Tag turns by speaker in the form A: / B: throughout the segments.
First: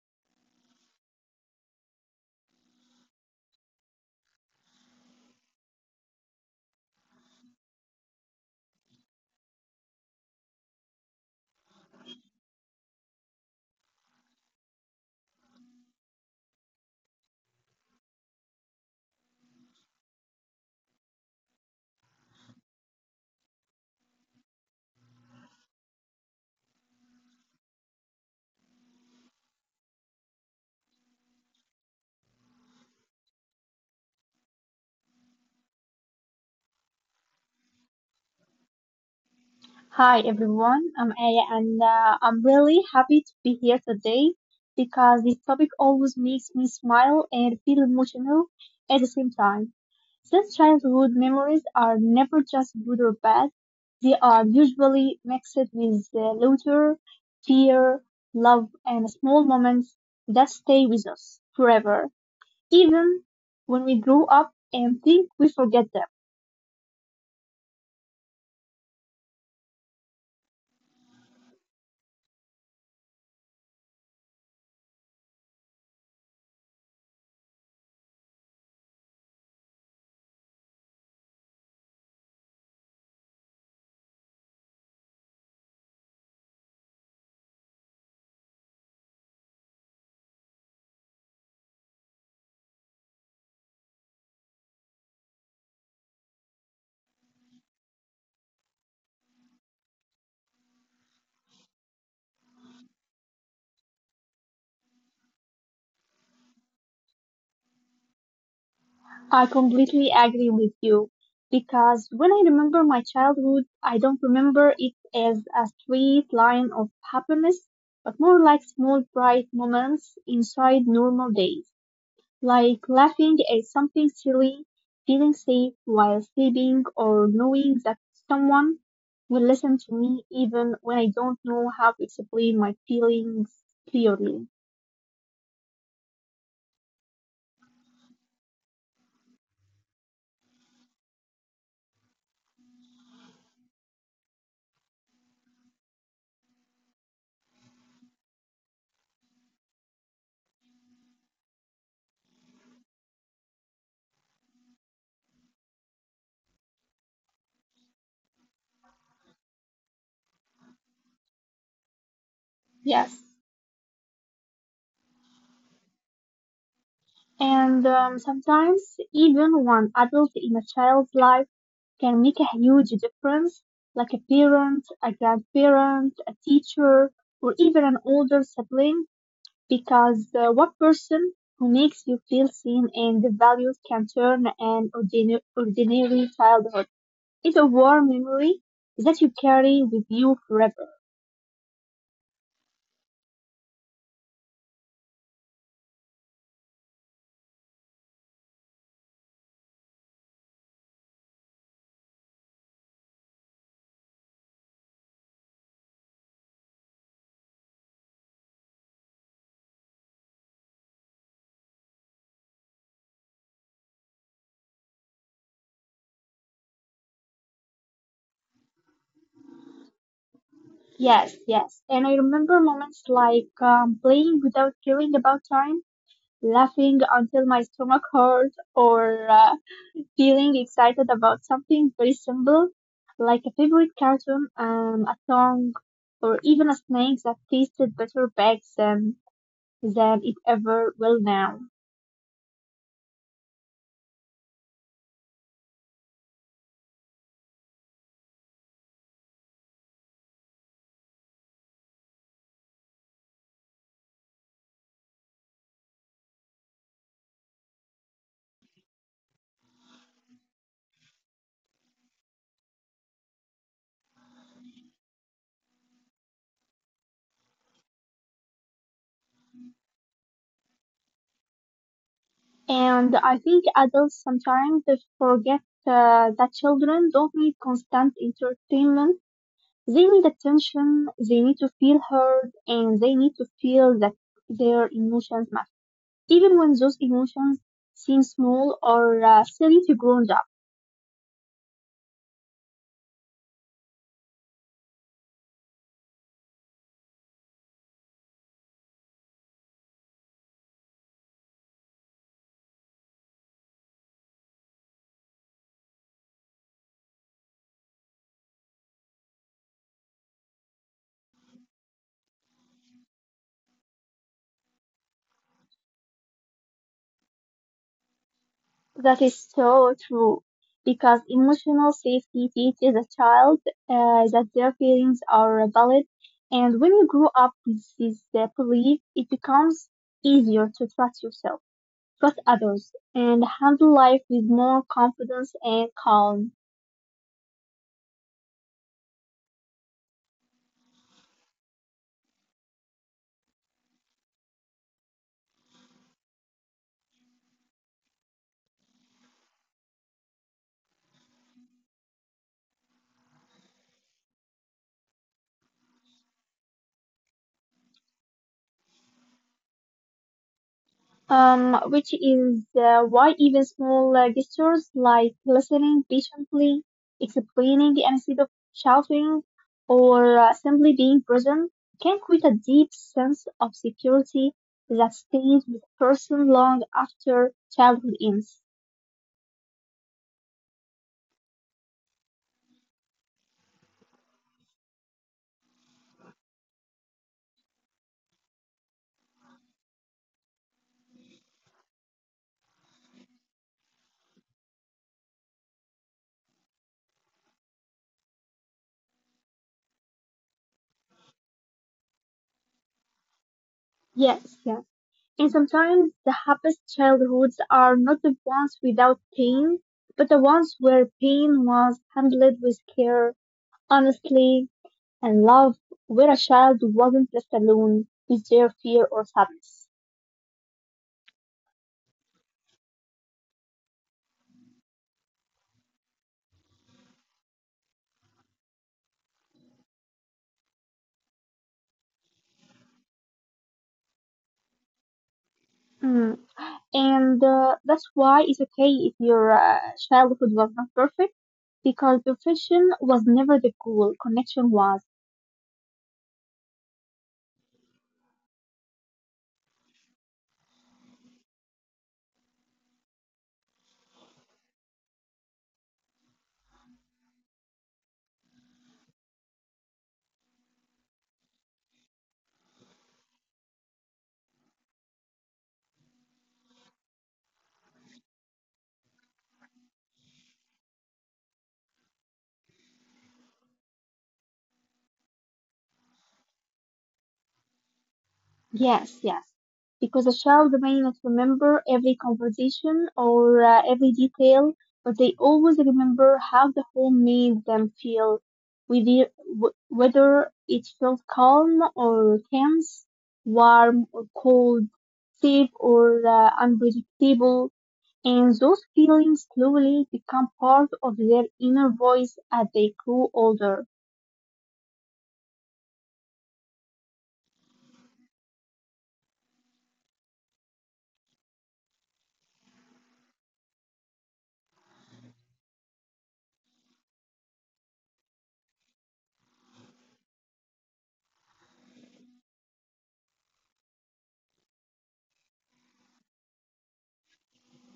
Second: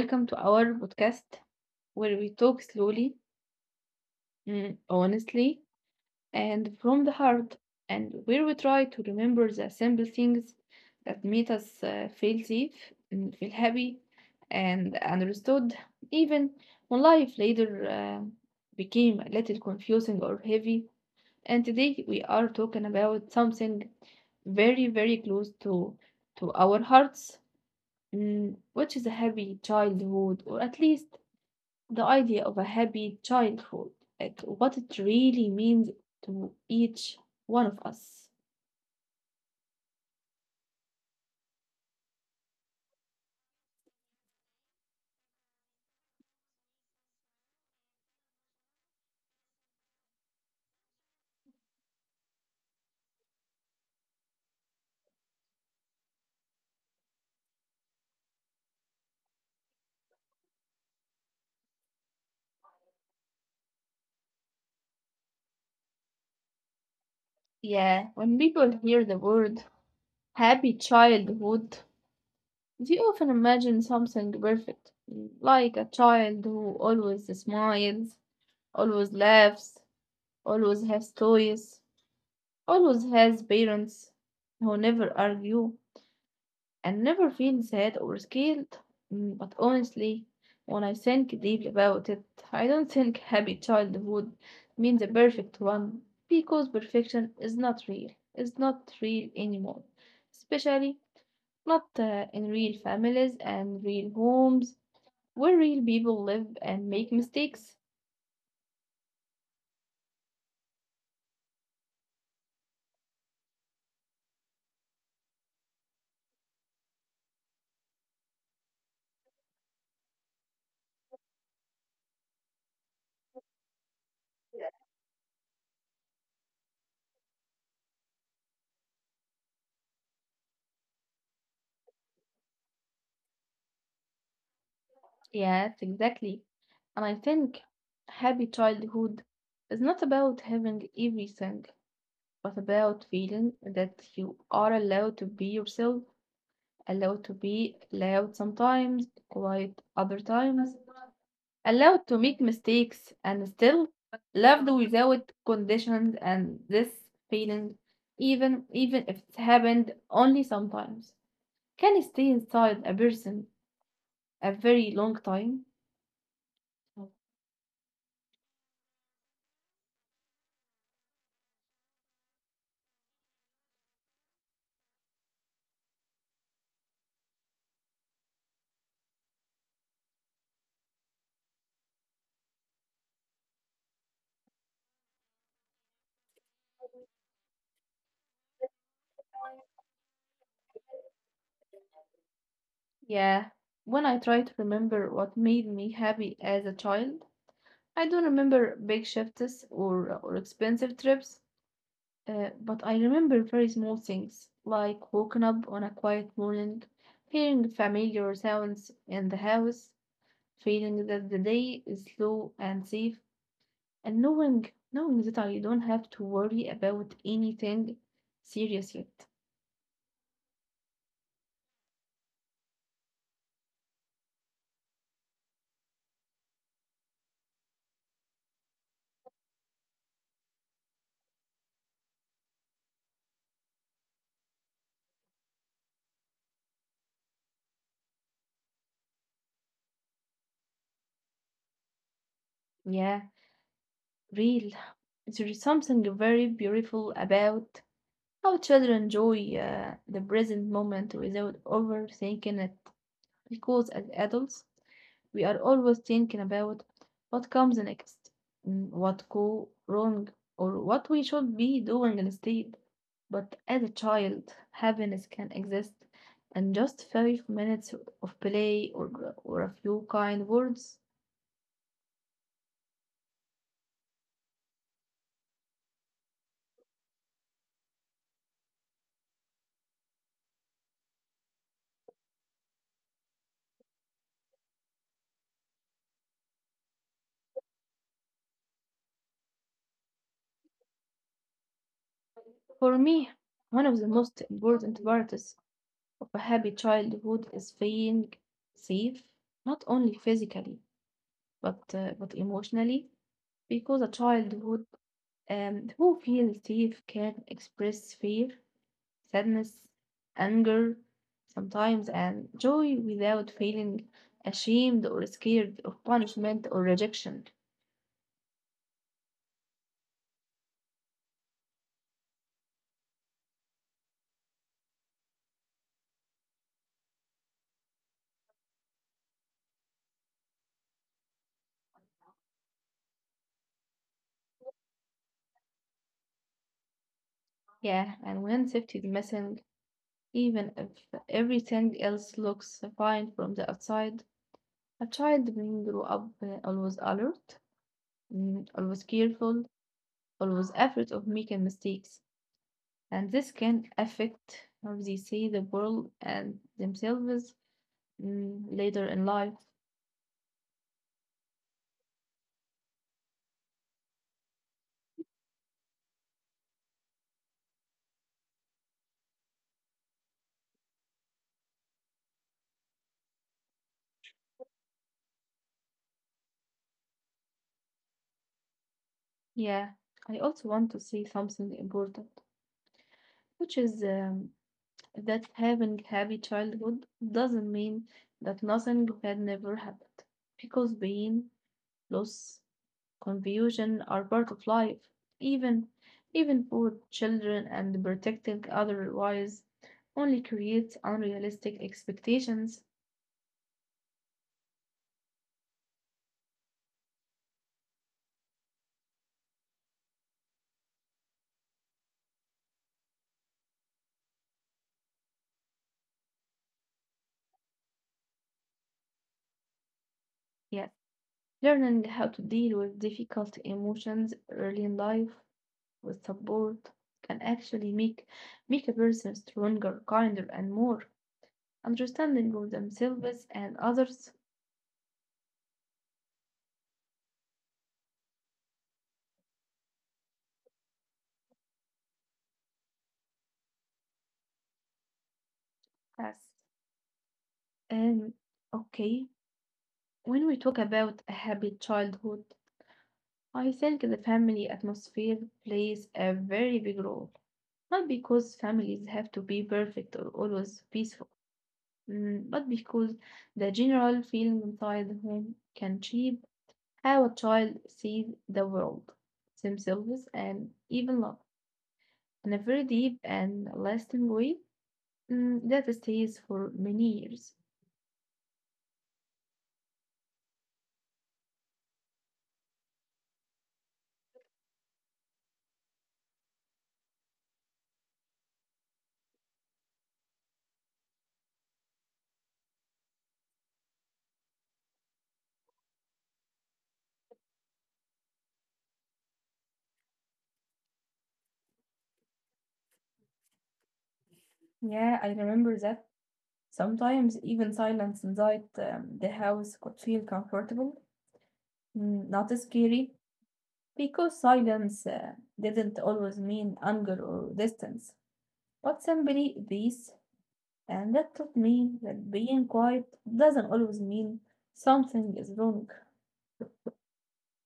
A: welcome to our podcast where we talk slowly, honestly, and from the heart, and where we try to remember the simple things that make us feel safe, and feel happy, and understood, even when life later became a little confusing or heavy. And today we are talking about something very, very close to our hearts. Mm, what is a happy childhood, or at least the idea of a happy childhood, like what it really means to each one of us.
B: Hi everyone, I'm Aya and I'm really happy to be here today because this topic always makes me smile and feel emotional at the same time. Since childhood memories are never just good or bad, they are usually mixed with laughter, fear, love, and small moments that stay with us forever, even when we grow up and think we forget them.
A: Yeah, when people hear the word happy childhood, they often imagine something perfect, like a child who always smiles, always laughs, always has toys, always has parents who never argue and never feel sad or scared. But honestly, when I think deep about it, I don't think happy childhood means a perfect one because perfection is not real. It's not real anymore, especially not in real families and real homes where real people live and make mistakes.
B: I completely agree with you because when I remember my childhood, I don't remember it as a straight line of happiness, but more like small bright moments inside normal days, like laughing at something silly, feeling safe while sleeping, or knowing that someone will listen to me even when I don't know how to explain my feelings clearly.
A: Yes, exactly. And I think happy childhood is not about having everything. What about feeling that you are allowed to be yourself, allowed to be loud sometimes, quiet other times, allowed to make mistakes and still loved without conditions, and this feeling even if it happened only sometimes can stay inside a
B: Yes.
A: person a very long time.
B: And sometimes, even one adult in a child's life can make a huge difference, like a parent, a grandparent, a teacher, or even an older sibling, because one person who makes you feel seen and valued can turn an ordinary childhood into a warm memory that you carry with you forever.
A: Yeah, when I try to remember what made me happy as a child, I don't remember big shifts or expensive trips, but I remember very small things, like waking up on a quiet morning, hearing familiar sounds in the house, feeling that the day is slow and safe. And knowing that I don't have to worry about anything serious yet.
B: Yes, yes. And I remember moments like playing without caring about time, laughing until my stomach hurt, or feeling excited about something very simple, like a favorite cartoon, a song, or even a snack that tasted better back then than it ever will now.
A: Yeah, real. There is something very beautiful about how children enjoy the present moment without overthinking it. Because as adults, we are always thinking about what comes next, what go wrong, or what we should be doing instead. But as a child, happiness can exist and just 5 minutes of play or a few kind words.
B: And I think adults sometimes they forget that children don't need constant entertainment. They need attention, they need to feel heard, and they need to feel that their emotions matter. Even when those emotions seem small or silly to grown up.
A: For me, one of the most important parts of a happy childhood is feeling safe, not only physically, but emotionally, because a childhood who feels safe can express fear, sadness, anger, sometimes, and joy without feeling ashamed or scared of punishment or rejection.
B: That is so true because emotional safety teaches a child that their feelings are valid. And when you grow up with this belief, it becomes easier to trust yourself, trust others, and handle life with more confidence and calm.
A: Yeah, and when safety is missing, even if everything else looks fine from the outside, a child will grow up always alert, always careful, always afraid of making mistakes, and this can affect how they see the world and themselves later in life.
B: Which is why even small gestures like listening patiently, explaining instead of shouting, or simply being present can create a deep sense of security that stays with a person long after childhood ends.
A: Yeah, I also want to say something important, which is that having happy childhood doesn't mean that nothing had never happened, because pain, loss, confusion are part of life. Even even poor children and protecting otherwise only creates unrealistic expectations.
B: Yes, yeah. And sometimes the happiest childhoods are not the ones without pain, but the ones where pain was handled with care, honestly, and love, where a child wasn't left alone with their fear or sadness.
A: Yeah. Learning how to deal with difficult emotions early in life with support can actually make a person stronger, kinder, and more understanding of themselves and others.
B: Mm. And that's why it's okay if your childhood was not perfect, because perfection was never the goal, connection was.
A: Yes. Um, okay. When we talk about a happy childhood, I think the family atmosphere plays a very big role. Not because families have to be perfect or always peaceful, but because the general feeling inside the home can shape how a child sees the world, themselves, and even love in a very deep and lasting way that stays for many years.
B: Yes, yes. Because a child may not remember every conversation or every detail, but they always remember how the home made them feel, whether whether it felt calm or tense, warm or cold, safe or unpredictable. And those feelings slowly become part of their inner voice as they grow older.
A: Yeah, I remember that. Sometimes even silence inside the house could feel comfortable, not scary, because silence didn't always mean anger or distance, but simply peace. And that taught me that being quiet doesn't always mean something is wrong.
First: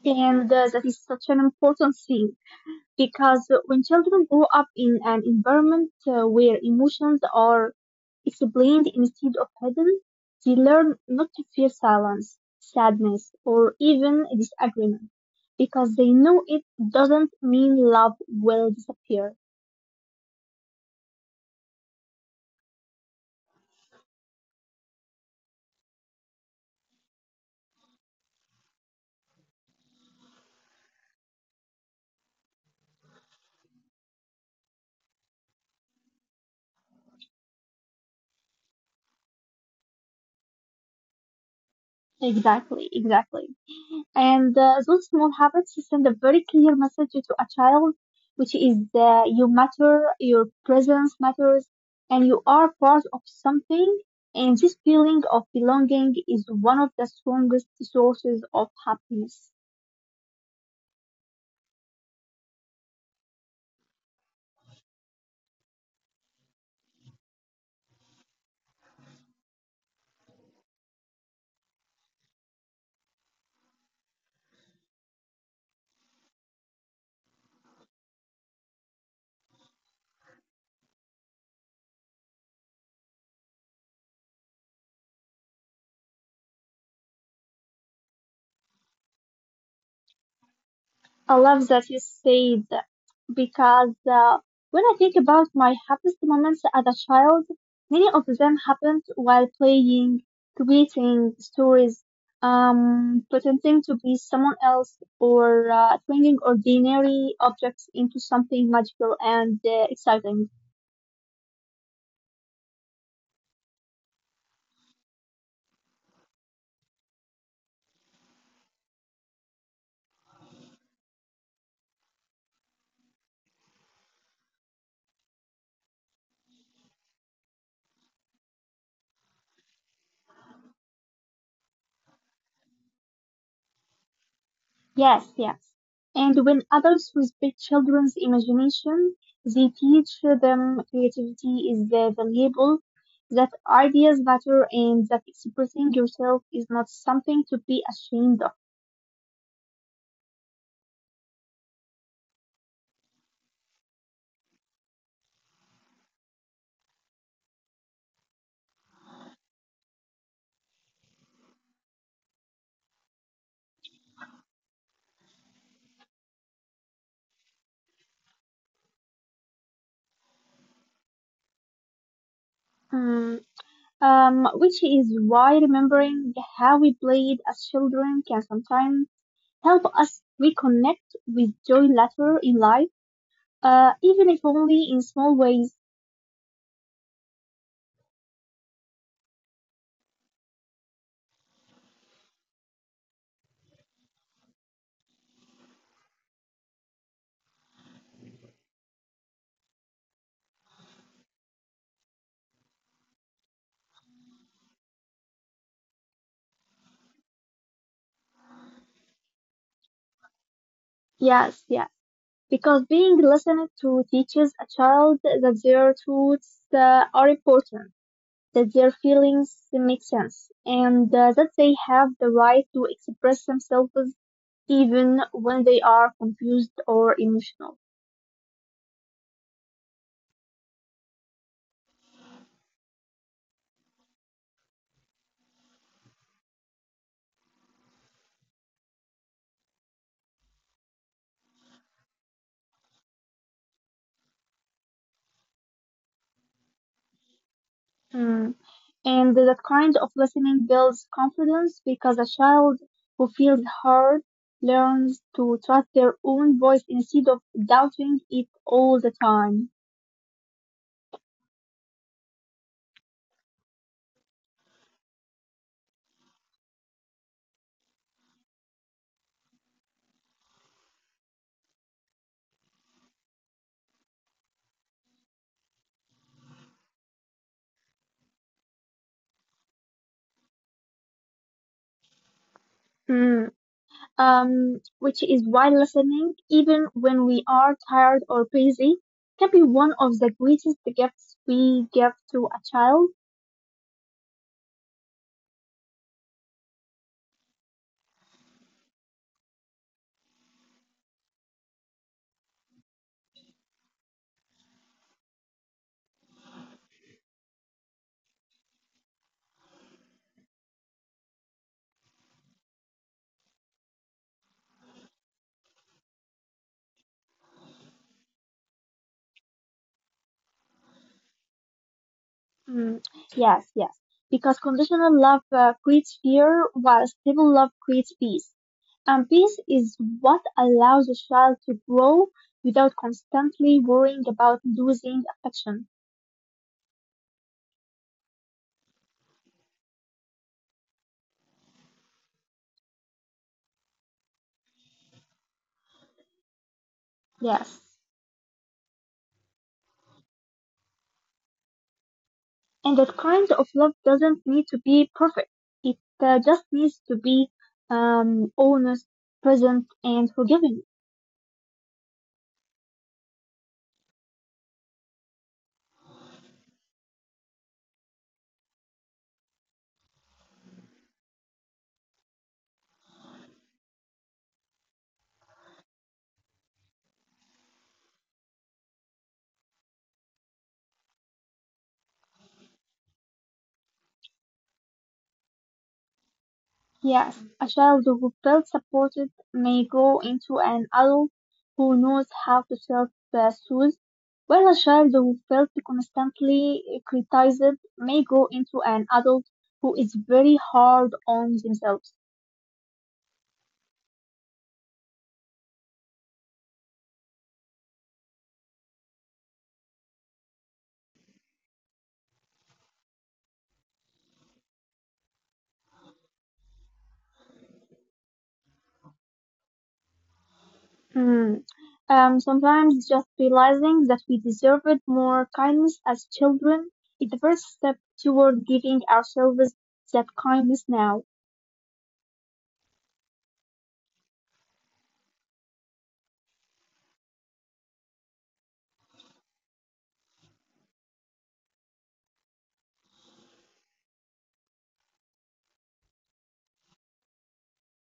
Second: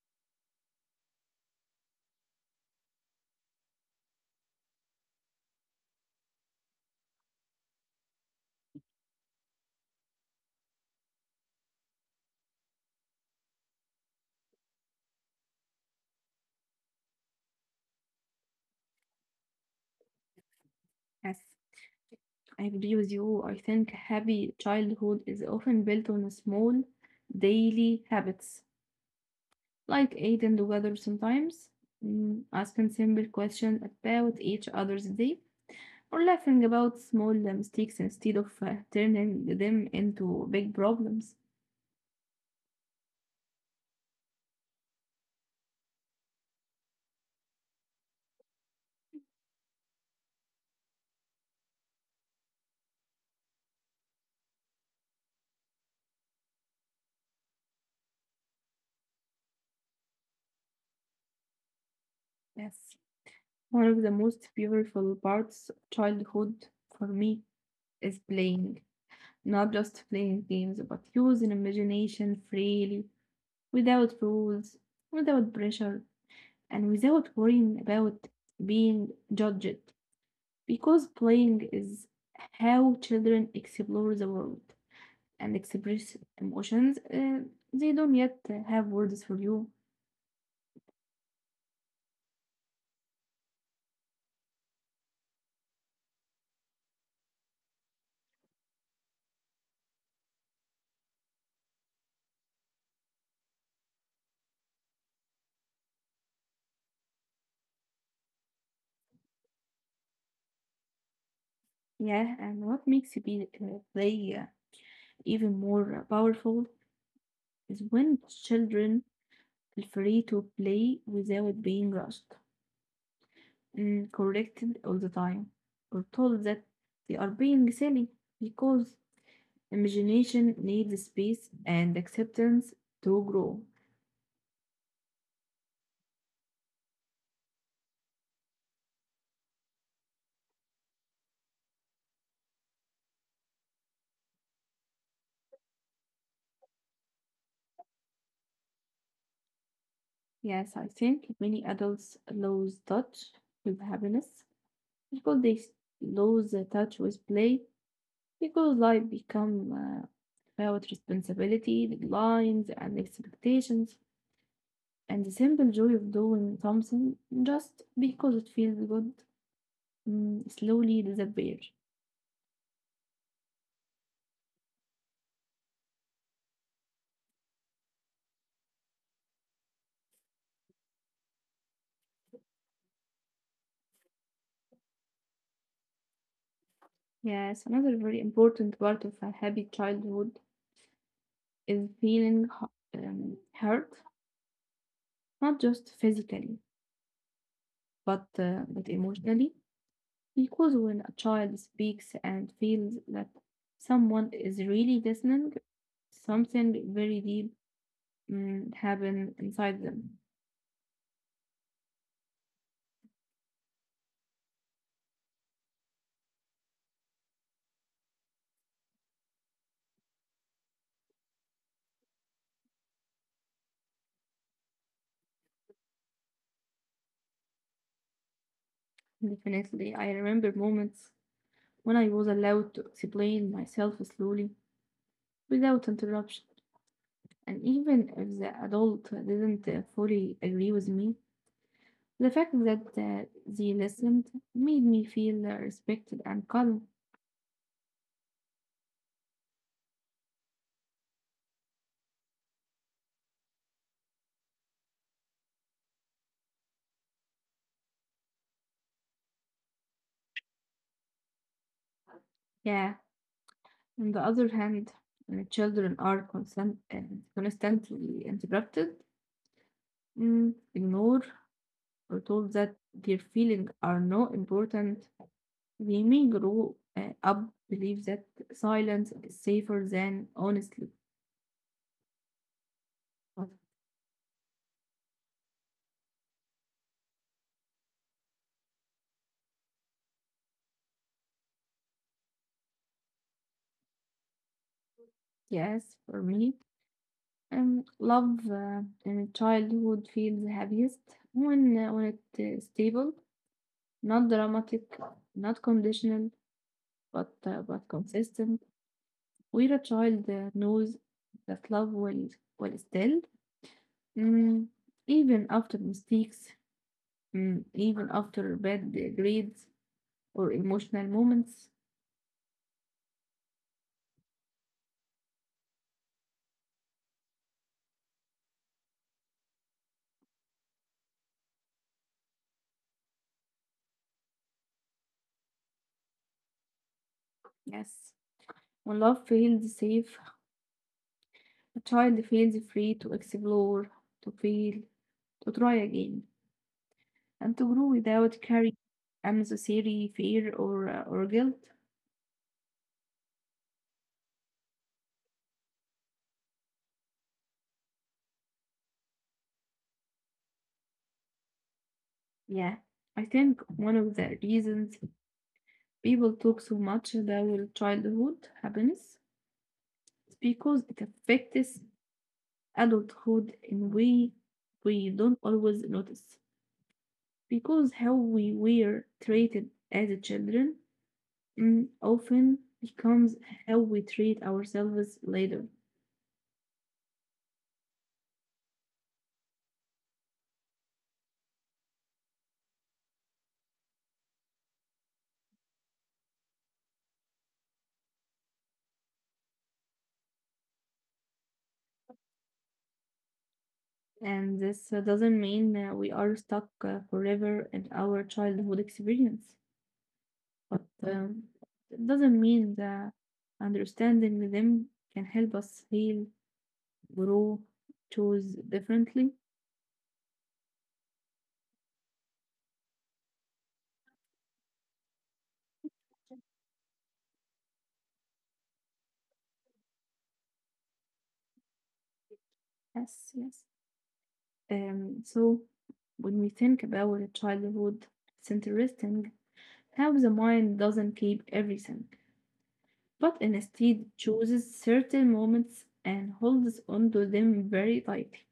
B: And that is such an important thing, because when children grow up in an environment where emotions are explained instead of hidden, they learn not to fear silence, sadness, or even disagreement because they know it doesn't mean love will disappear.
A: Yes. I agree with you. I think happy childhood is often built on small daily habits, like eating together sometimes, asking simple questions about each other's day, or laughing about small mistakes instead of turning them into big problems.
B: Exactly, exactly. And those small habits send a very clear message to a child, which is you matter, your presence matters, and you are part of something. And this feeling of belonging is one of the strongest sources of happiness.
A: Yes. One of the most beautiful parts of childhood for me is playing. Not just playing games, but using imagination freely without rules, without pressure, and without worrying about being judged. Because playing is how children explore the world and express emotions they don't yet have words for you.
B: I love that you said that because when I think about my happiest moments as a child, many of them happened while playing, creating stories, pretending to be someone else, or turning ordinary objects into something magical and exciting.
A: Yeah, and what makes play even more powerful is when children feel free to play without being rushed, corrected all the time, or told that they are being silly, because imagination needs space and acceptance to grow.
B: Yes, yes. And when adults respect children's imagination, they teach them creativity is the valuable, that ideas matter, and that expressing yourself is not something to be ashamed of.
A: Yes, I think many adults lose touch with happiness because lose the touch with play because life become about responsibility, deadlines, and expectations, and the simple joy of doing something just because it feels good slowly disappear.
B: Mm. Which is why remembering how we played as children can sometimes help us reconnect with joy later in life, even if only in small ways.
A: Yes, another very important part of a happy childhood is feeling hurt, not just physically, but emotionally, because when a child speaks and feels that someone is really listening, something very deep happen inside them.
B: Yes, yes. Because being listened to teaches a child that their thoughts are important, that their feelings make sense, and that they have the right to express themselves even when they are confused or emotional.
A: Definitely, I remember moments when I was allowed to explain myself slowly without interruption, and even if the adult didn't fully agree with me, the fact that they listened made me feel respected and calm.
B: Mm. And that kind of listening builds confidence because a child who feels heard learns to trust their own voice instead of doubting it all the time.
A: Yeah. On the other hand, when children are constantly interrupted, ignored, or told that their feelings are not important, they may grow up believe that silence is safer than honestly. But
B: Mm. Which is while listening, even when we are tired or busy, can be one of the greatest gifts we give to a child.
A: yes, for me, love in childhood feels happiest when it's stable, not dramatic, not conditional, but consistent. Where a child knows that love will still, mm, even after mistakes, even after bad grades or emotional moments.
B: Mm, yes, yes, because conditional love creates fear, while stable love creates peace. And peace is what allows a child to grow without constantly worrying about losing affection.
A: Yes. When love feels safe, a child feels free to explore, to feel, to try again, and to grow without
B: Yes.
A: carrying unnecessary fear or guilt.
B: And that kind of love doesn't need to be perfect. It just needs to be honest, present, and forgiving.
A: Yeah, I think one of the reasons people talk so much about childhood happiness, it's because it affects adulthood in way we don't always notice. Because how we were treated as children often becomes how we treat ourselves later.
B: Yes, a child who felt supported may grow into an adult who knows how to self-soothe, while a child who felt constantly criticized may grow into an adult who is very hard on themselves.
A: And this doesn't mean we are stuck forever in our childhood experience, but um, it doesn't mean that understanding them can help us heal, grow, choose differently.
B: Hmm. Sometimes just realizing that we deserved more kindness as children is the first step toward giving ourselves that kindness now.
A: Yes, yes. Um, so, when we think about childhood, it's interesting how the mind doesn't keep everything, but instead chooses certain moments and holds onto them very tightly,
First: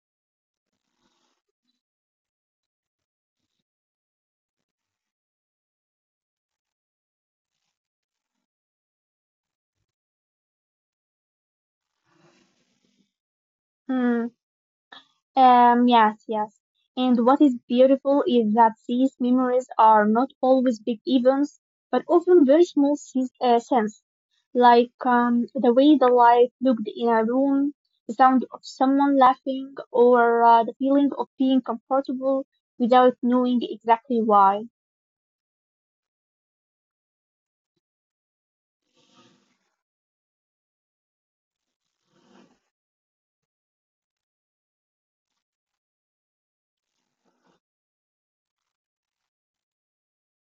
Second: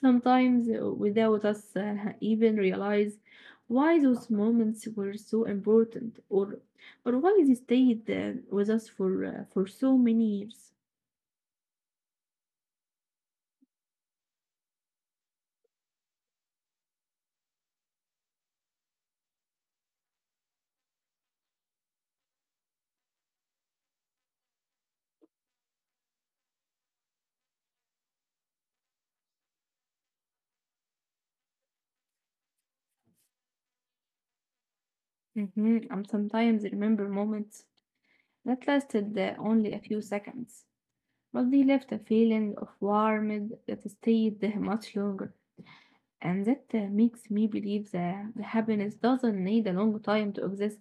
A: sometimes without us even realize why those moments were so important or why they stayed with us for so many years.
B: Hmm. Yes, yes. And what is beautiful is that these memories are not always big events, but often very small sense, like the way the light looked in a room, the sound of someone laughing, or the feeling of being comfortable without knowing exactly why.
A: Mhm. And sometimes remember moments that lasted only a few seconds, but they left a feeling of warmth that stayed there much longer. And that makes me believe that the happiness doesn't need a long time to exist.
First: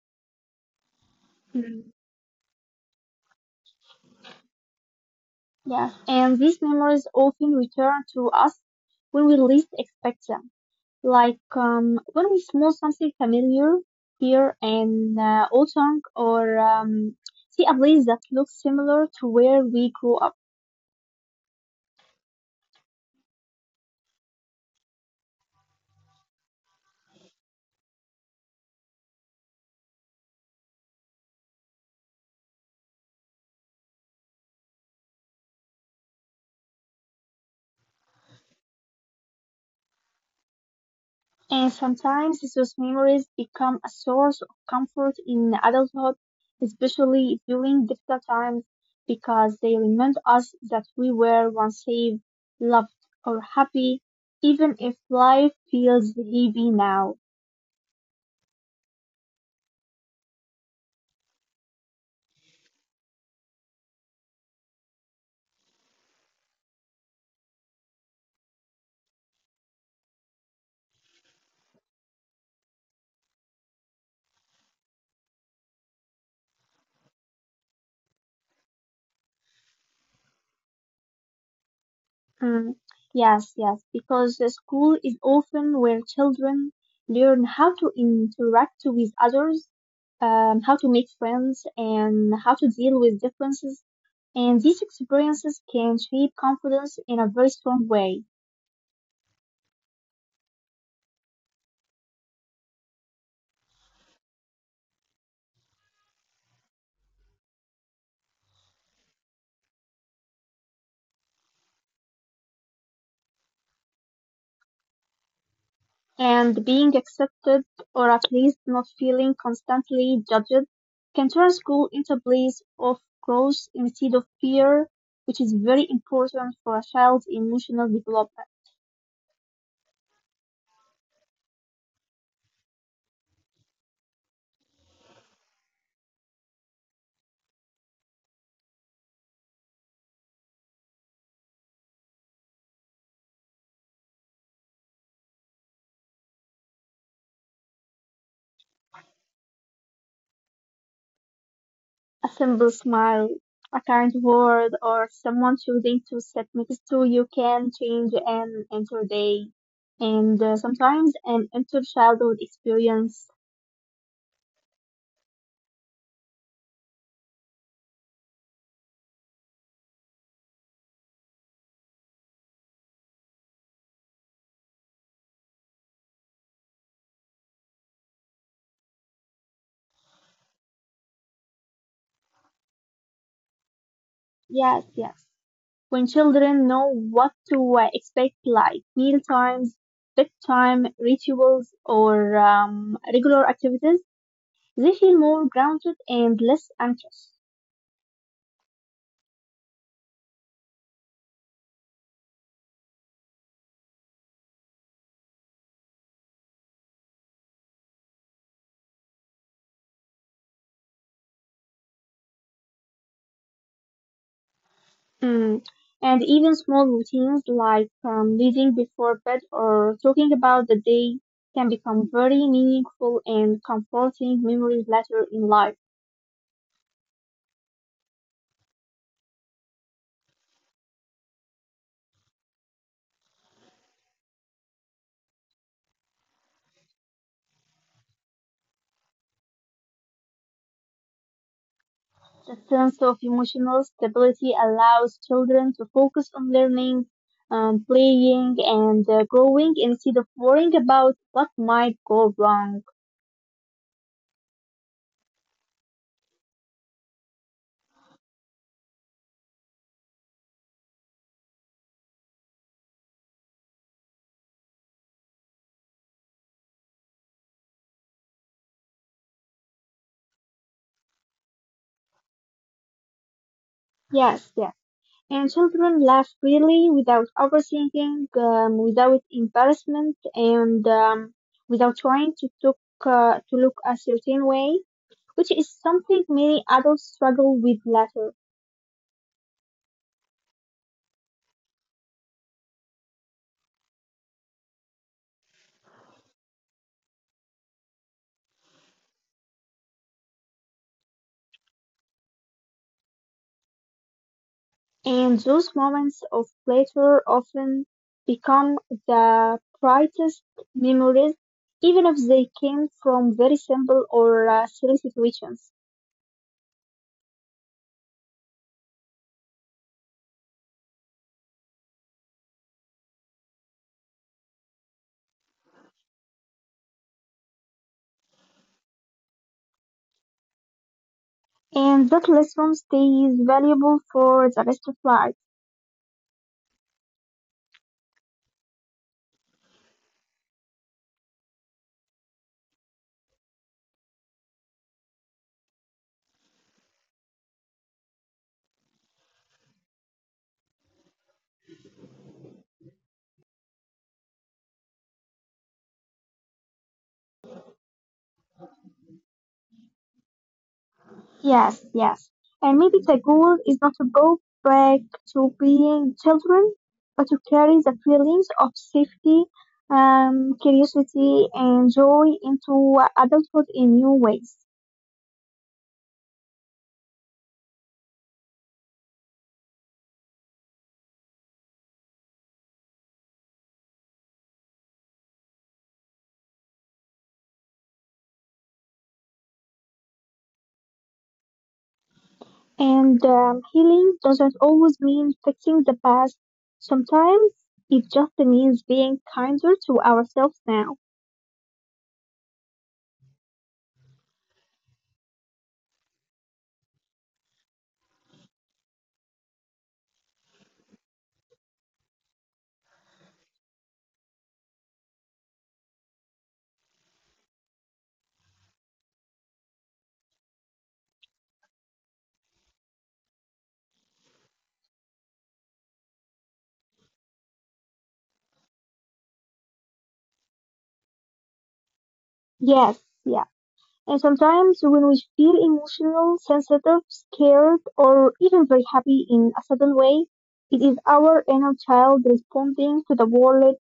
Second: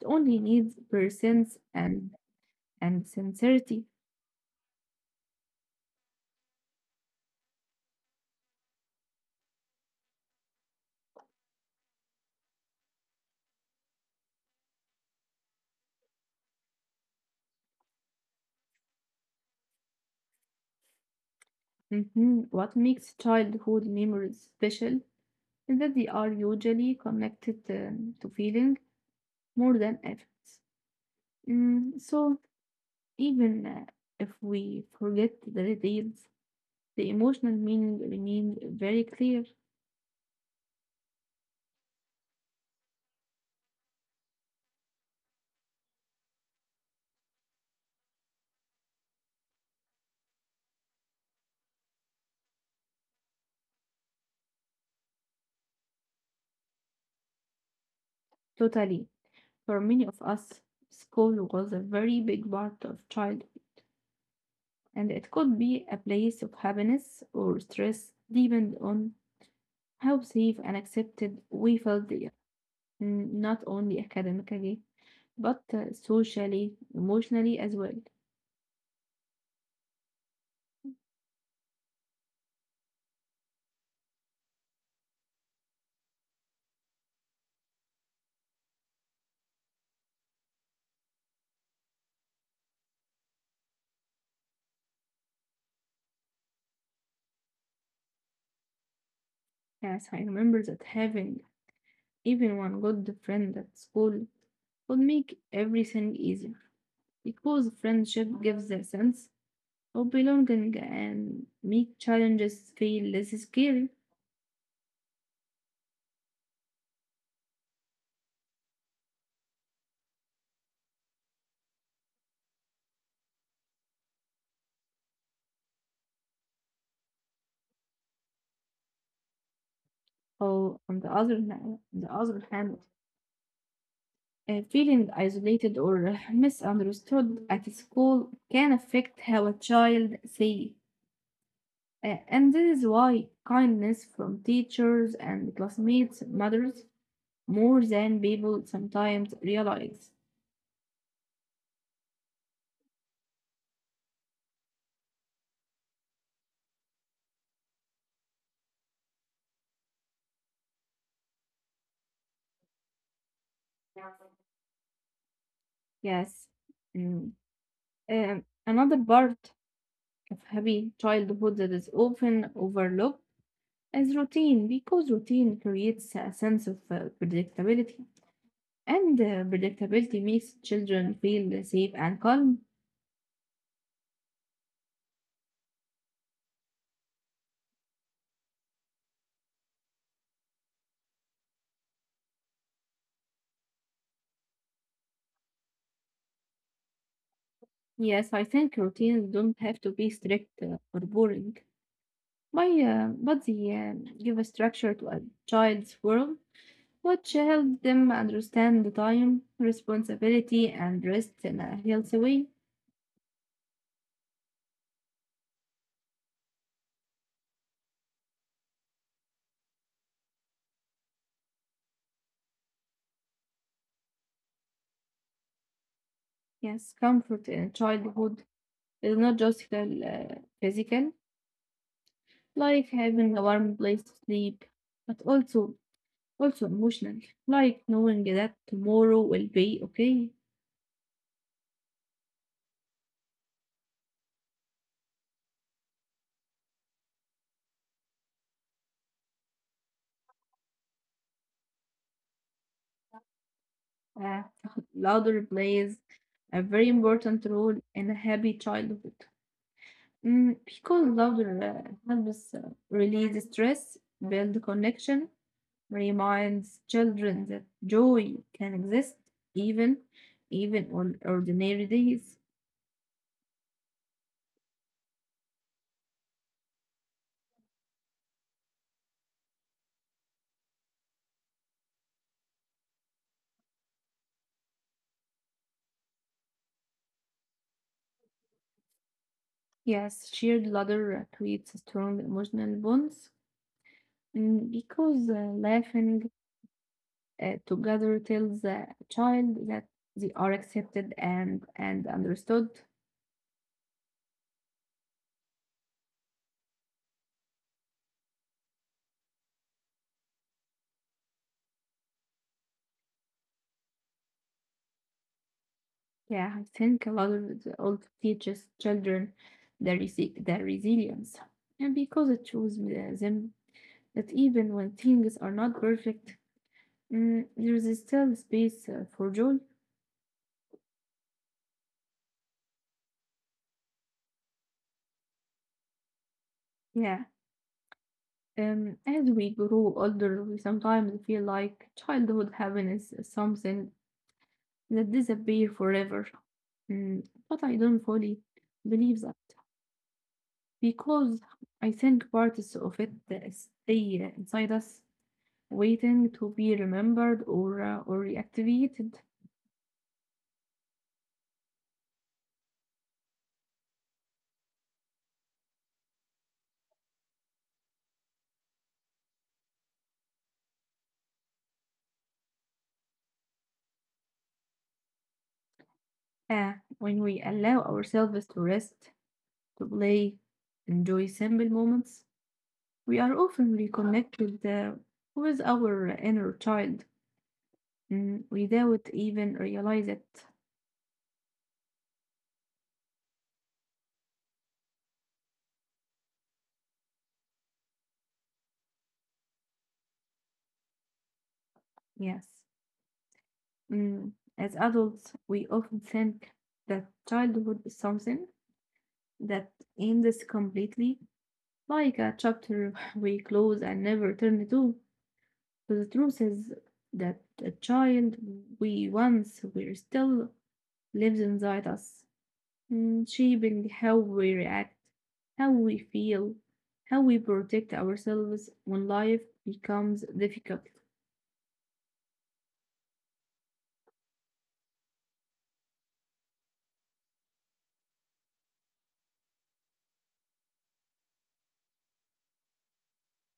A: It only needs presence
B: Mm.
A: and sincerity.
B: Yes, and these memories often return to us when we least expect them. Like when we smell something familiar here in autumn or see a place that looks similar to where we grew up.
A: Mhm. What makes childhood memories special is that they are usually connected to feeling more than effects. Mm, so, Even if we forget the details, the emotional meaning remains very clear.
B: And sometimes those memories become a source of comfort in adulthood, especially during difficult times, because they remind us that we were once safe, loved, or happy, even if life feels heavy now.
A: Totally. For many of us, school was a very big part of childhood, and it could be a place of happiness or stress, depending on how safe and accepted we felt. Not only academically, but socially, emotionally as well.
B: Mm, yes, yes, because the school is often where children learn how to interact with others, how to make friends, and how to deal with differences. And these experiences can shape confidence in a very strong way.
A: Yes, I remember that having even one good friend at school would make everything easier, because friendship gives a sense of belonging and make challenges feel less scary.
B: And being accepted, or at least not feeling constantly judged, can turn school into a place of growth instead of fear, which is very important for a child's emotional development.
A: Or on the other hand, on the other hand, Feeling isolated or misunderstood at school can affect how a child sees. And this is why kindness from teachers and classmates matters more than people sometimes realize.
B: A simple smile, a kind word, or someone choosing to sit next to you can change an entire day and sometimes an entire childhood experience.
A: Yes. Mm. Another part of happy childhood that is often overlooked is routine, because routine creates a sense of predictability. And predictability makes children feel safe and calm.
B: Yes, yes. When children know what to expect, like meal times, bedtime rituals, or regular activities, they feel more grounded and less anxious.
A: Yes, I think routines don't have to be strict or boring. My body give a structure to a child's world, which help them understand the time, responsibility, and rest in a healthy way.
B: Mm. And even small routines like reading before bed or talking about the day can become very meaningful and comforting memories later in life.
A: Yes, comfort in childhood is not just physical, like having a warm place to sleep, but also emotional, like knowing that tomorrow will be okay.
B: The sense of emotional stability allows children to focus on learning, playing, and growing instead of worrying about what might go wrong.
A: Uh, louder plays a very important role in a happy childhood. Because laughter helps release stress, build connection, reminds children that joy can exist even even on ordinary days.
B: Yes, yes. And children laugh freely, without overthinking, without embarrassment, and without trying to look a certain way, which is something many adults struggle with later.
A: Yes, shared laughter creates strong emotional bonds because laughing together tells a child that they are accepted and understood.
B: And those moments of pleasure often become the brightest memories, even if they came from very simple or silly situations.
A: Yeah, I think a lot of the old teaches children their resilience. And because it shows them that even when things are not perfect, there is still space for joy.
B: And that lesson stays valuable for the rest of life.
A: Yeah. As we grow older, we sometimes feel like childhood happiness is something that disappears forever. Mm, but I don't fully believe that because I think parts of it stay inside us waiting to be remembered or reactivated.
B: Yes, yes. And maybe the goal is not to go back to being children, but to carry the feelings of safety, curiosity, and joy into adulthood in new ways.
A: Uh, when we allow ourselves to rest, to play, enjoy simple moments, we are often reconnected with our inner child, without even realize it.
B: And healing doesn't always mean fixing the past. Sometimes it just means being kinder to ourselves now.
A: Yes. Mm, as adults, we often think that childhood is something that ends completely, like a chapter we close and never turn to. But the truth is that the child we once were still lives inside us, shaping how we react, how we feel, how we protect ourselves when life becomes difficult.
B: Yes, yes. And sometimes when we feel emotional, sensitive, scared, or even very happy in a sudden way, it is our inner child responding to the world,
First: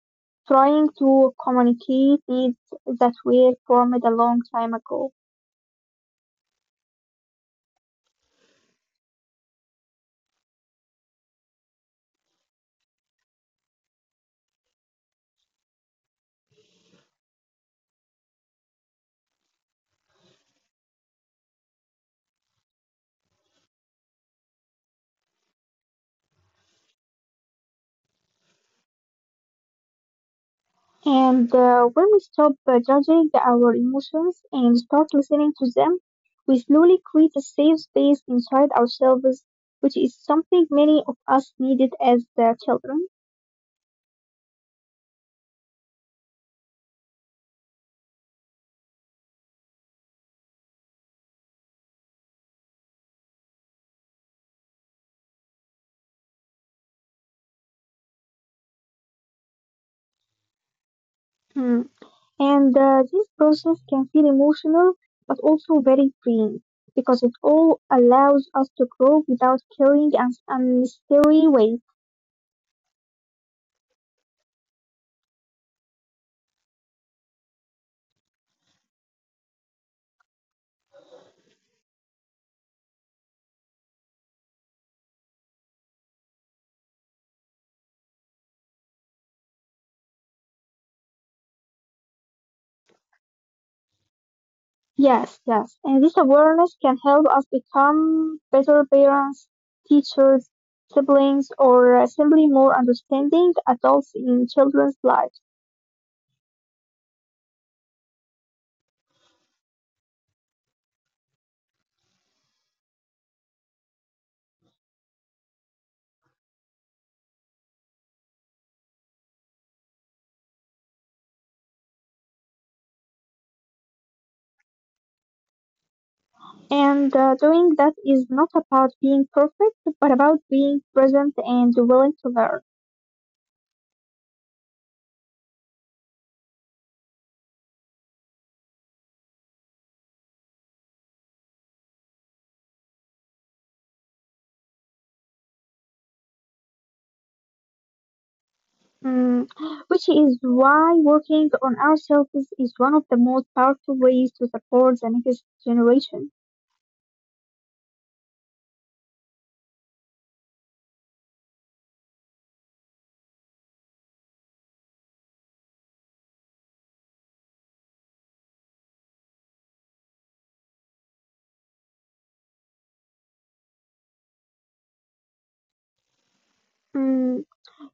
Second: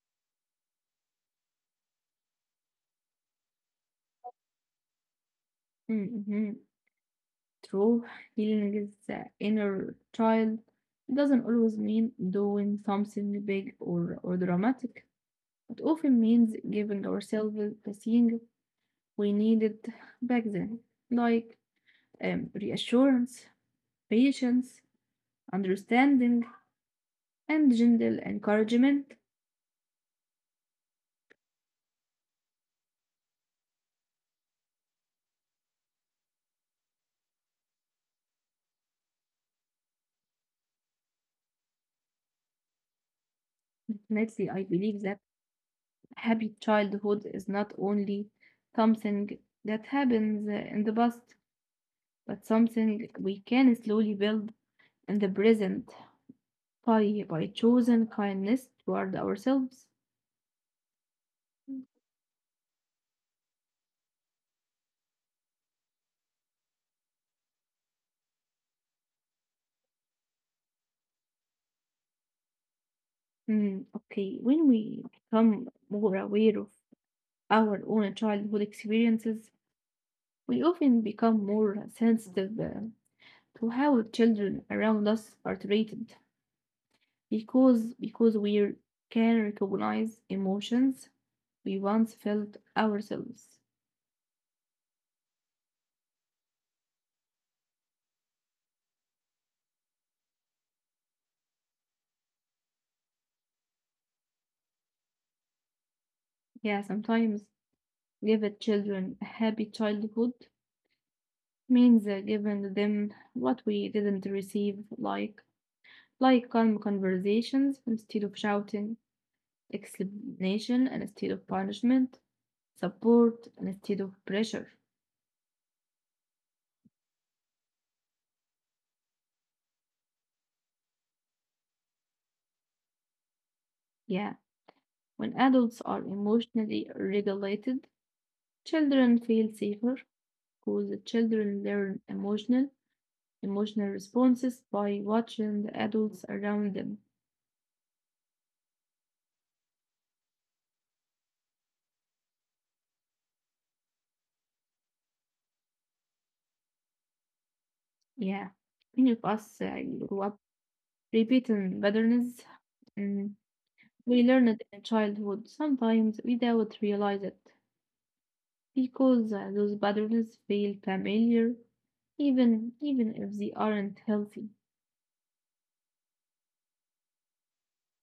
B: trying to communicate needs that were formed a long time ago.
A: Mm-hmm. True, healing is the inner child. It doesn't always mean doing something big or dramatic. It often means giving ourselves the thing we needed back then, like reassurance, patience, understanding, and gentle encouragement.
B: And when we stop judging our emotions and start listening to them, we slowly create a safe space inside ourselves, which is something many of us needed as children.
A: Definitely, I believe that happy childhood is not only something that happens in the past, but something we can slowly build in the present by choosing kindness toward ourselves.
B: Hmm. And this process can feel emotional, but also very freeing because it all allows us to grow without carrying an unnecessary weight.
A: Okay, when we become more aware of our own childhood experiences, we often become more sensitive to how children around us are treated because we can recognize emotions we once felt ourselves.
B: Yes, yes. And this awareness can help us become better parents, teachers, siblings, or simply more understanding adults in children's lives.
A: Yeah, sometimes giving children a happy childhood means giving them what we didn't receive, like calm conversations instead of shouting, explanation instead of punishment, support instead of pressure.
B: And doing that is not about being perfect, but about being present and willing to learn.
A: Yeah, when adults are emotionally regulated, children feel safer because children learn emotional responses by watching the adults around them.
B: Mm, which is why working on ourselves is one of the most powerful ways to support the next generation.
A: Yeah, many of us grew up repeating patterns mm, we learned in childhood, sometimes without realize it, because those patterns feel familiar, even if they aren't healthy.
B: Mm,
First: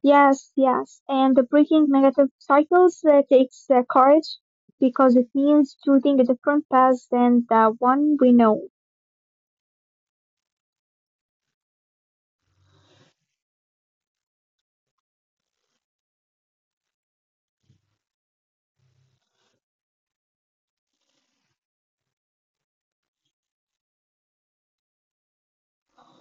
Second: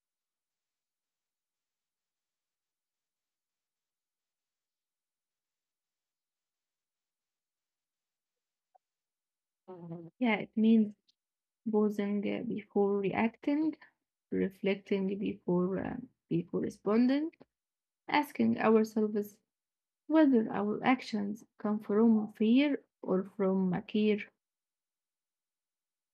B: yes, yes. And the breaking negative cycles takes courage because it means choosing a different path than the one we know.
A: Yeah, it means pausing before reacting, reflecting before responding, asking ourselves whether our actions come from fear or from a care.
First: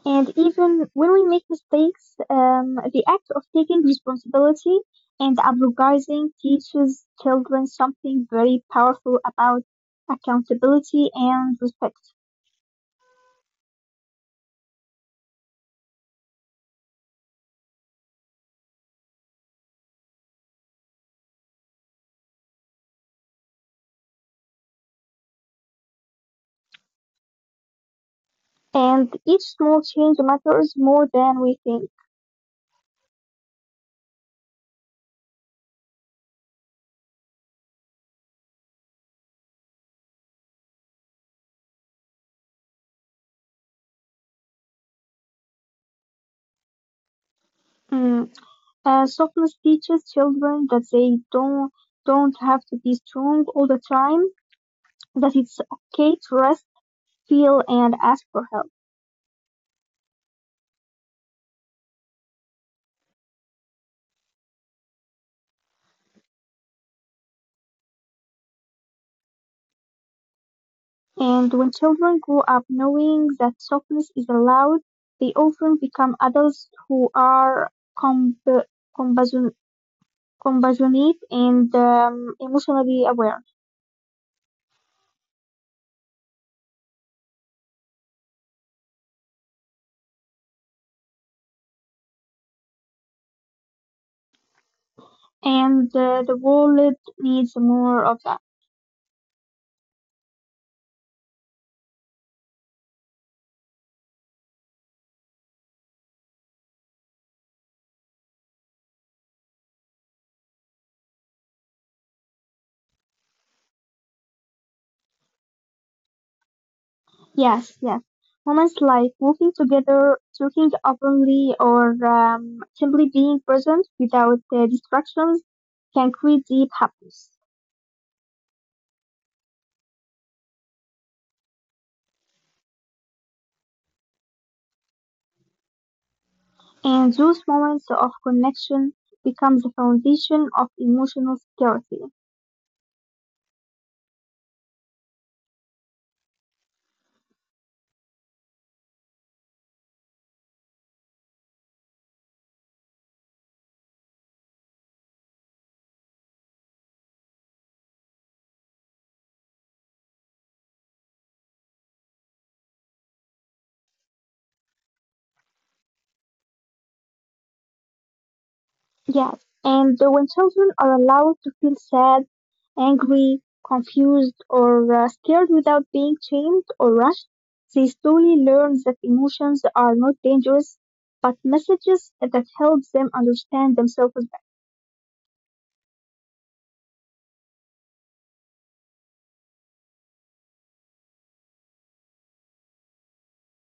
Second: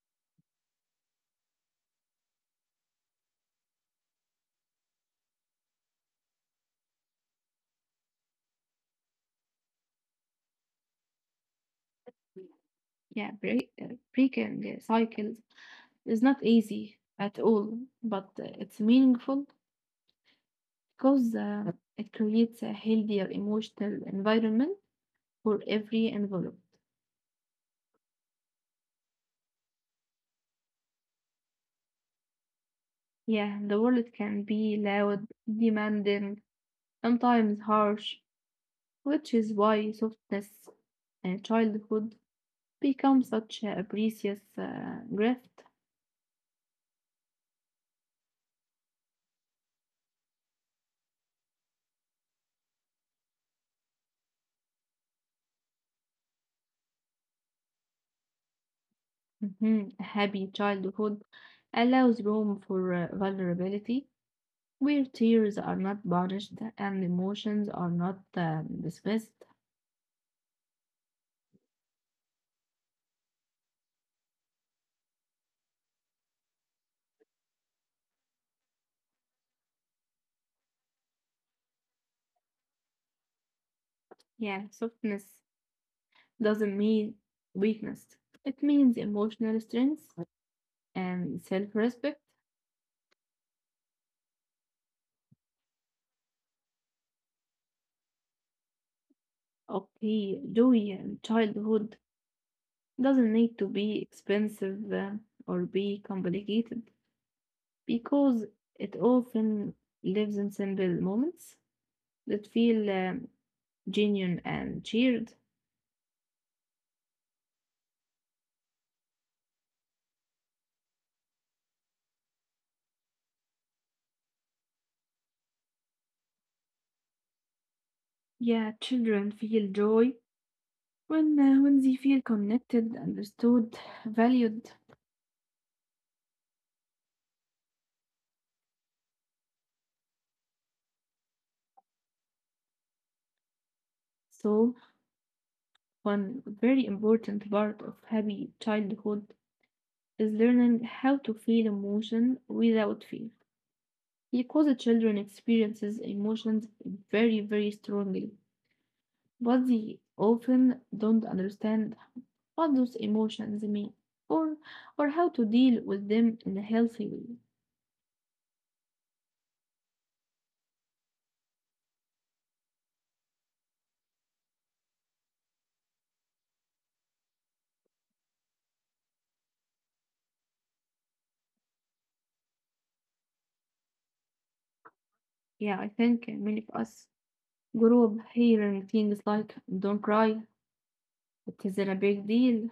B: And even when we make mistakes, the act of taking responsibility and apologizing teaches children something very powerful about accountability and respect.
A: Yeah, break, uh, breaking cycles is not easy at all, but it's meaningful because it creates a healthier emotional environment for every involved.
B: And each small change matters more than we think.
A: Yeah, the world can be loud, demanding, sometimes harsh, which is why softness in childhood becomes such a precious gift.
B: Mm. Softness teaches children that they don't have to be strong all the time, that it's okay to rest, feel, and ask for help.
A: Mhm. A happy childhood allows room for vulnerability, where tears are not punished and emotions are not dismissed.
B: And when children grow up knowing that softness is allowed, they often become adults who are comp- compassion- compassionate and emotionally aware.
A: Yeah, softness doesn't mean weakness. It means emotional strength and self-respect.
B: And The world needs more of that.
A: Okay, joy in childhood doesn't need to be expensive, or be complicated because it often lives in simple moments that feel genuine and cheered.
B: Yes, yes. Moments like walking together, talking openly, or simply being present without distractions can create deep happiness.
A: Yeah, children feel joy when they feel connected, understood, valued.
B: And those moments of connection become the foundation of emotional security.
A: So, one very important part of happy childhood is learning how to feel emotion without fear. Because the children experiences emotions very, very strongly, but they often don't understand what those emotions mean or or how to deal with them in a healthy way.
B: Yes, and when children are allowed to feel sad, angry, confused, or scared without being shamed or rushed, they slowly learn that emotions are not dangerous, but messages that help them understand themselves better.
A: Yeah, I think many of us group hearing things like don't cry, it isn't a big deal,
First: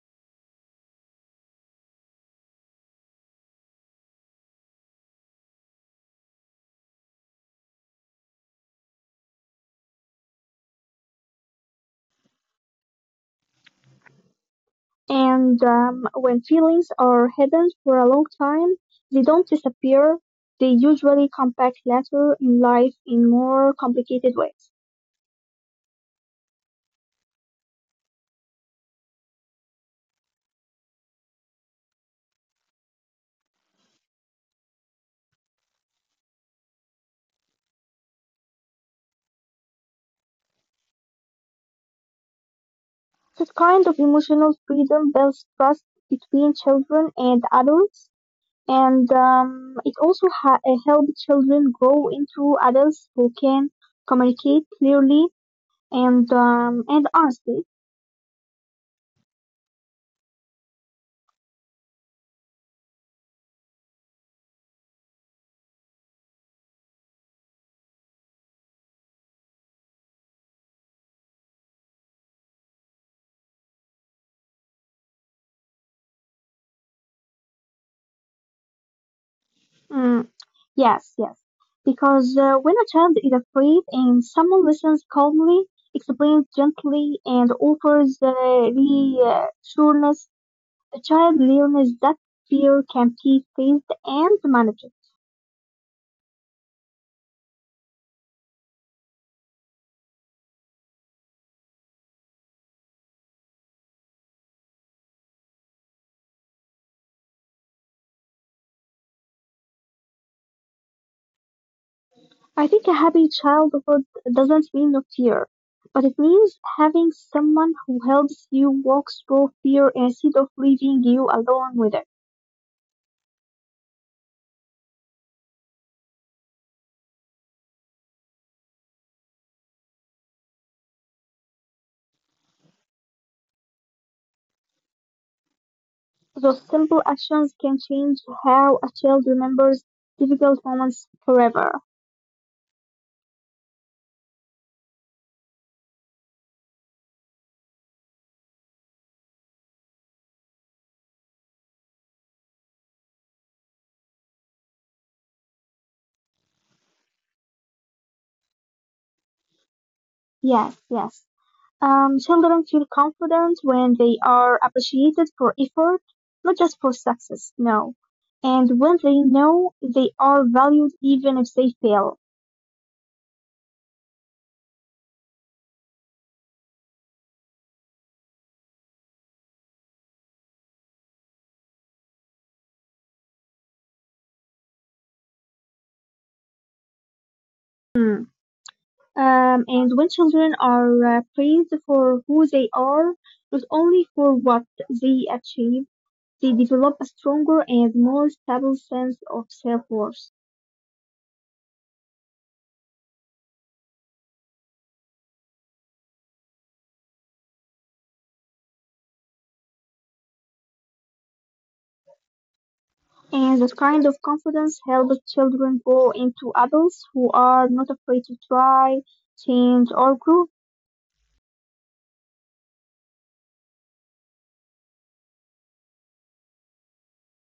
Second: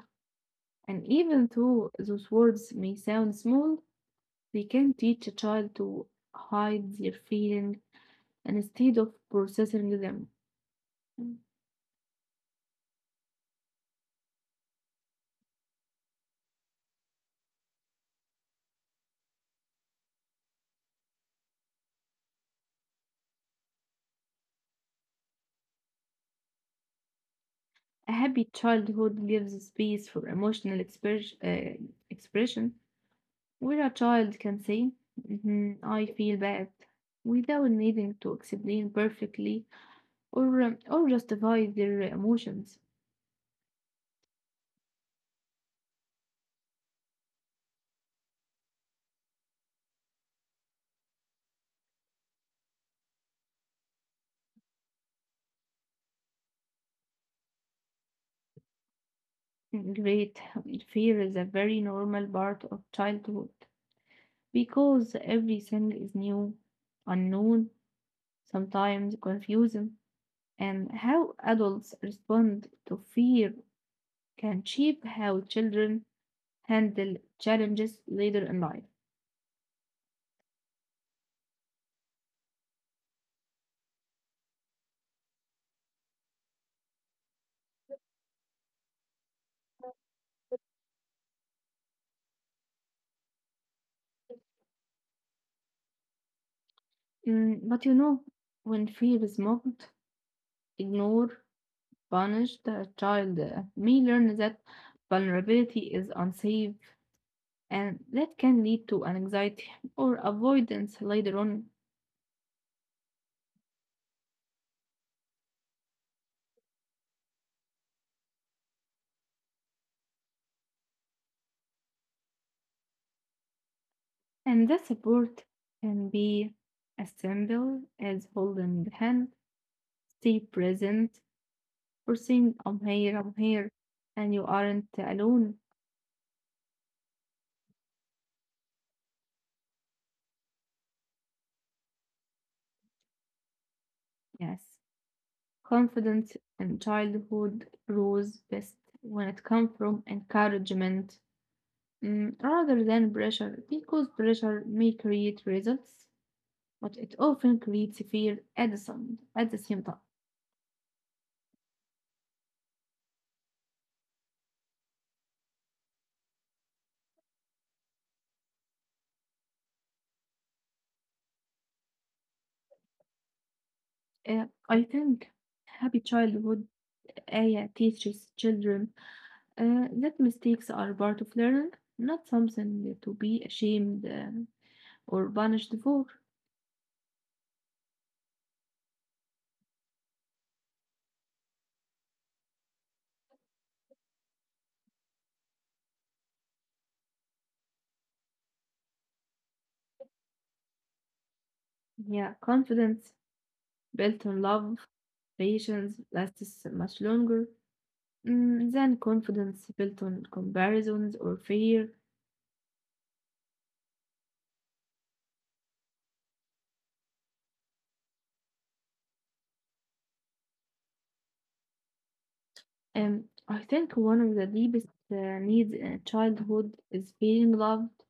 A: and even though those words may sound small, they can teach a child to hide their feelings instead of processing them. Mm.
B: And When feelings are hidden for a long time, they don't disappear. They usually come back later in life in more complicated ways.
A: A happy childhood gives space for emotional expression, where a child can say, "Mhm, I feel bad," without needing to explain perfectly or justify their emotions.
B: That kind of emotional freedom builds trust between children and adults, and it also helps children grow into adults who can communicate clearly and honestly.
A: Great. Fear is a very normal part of childhood because everything is new, unknown, sometimes confusing, and how adults respond to fear can shape how children handle challenges later in life.
B: Mm, yes, yes. Because when a child is afraid and someone listens calmly, explains gently, and offers reassurance, the child learns that fear can be faced and managed.
A: But you know, when fear is mocked, ignored, punished, a child may learn that vulnerability is unsafe and that can lead to anxiety or avoidance later on.
B: I think a happy childhood doesn't mean no fear, but it means having someone who helps you walk through fear instead of leaving you alone with it.
A: And the support can be as simple as holding the hand, stay present, or saying, "I'm here, I'm here, and you aren't alone."
B: Those simple actions can change how a child remembers difficult moments forever.
A: Yes, confidence in childhood grows best when it comes from encouragement, rather than pressure, because pressure may create results, but it often creates fear at the same time.
B: Yes, yes. Children feel confident when they are appreciated for effort, not just for success, no. And when they know they are valued even if they fail.
A: I think happy childhood ayah teaches children that mistakes are part of learning, not something to be ashamed or punished for.
B: Hmm. And when children are praised for who they are, not only for what they achieve, they develop a stronger and more stable sense of self worth.
A: Yeah, confidence built on love, patience lasts much longer, than confidence built on comparisons or fear.
B: And that kind of confidence helps children grow into adults who are not afraid to try, change, or grow.
A: I think one of the deepest needs in childhood is feeling loved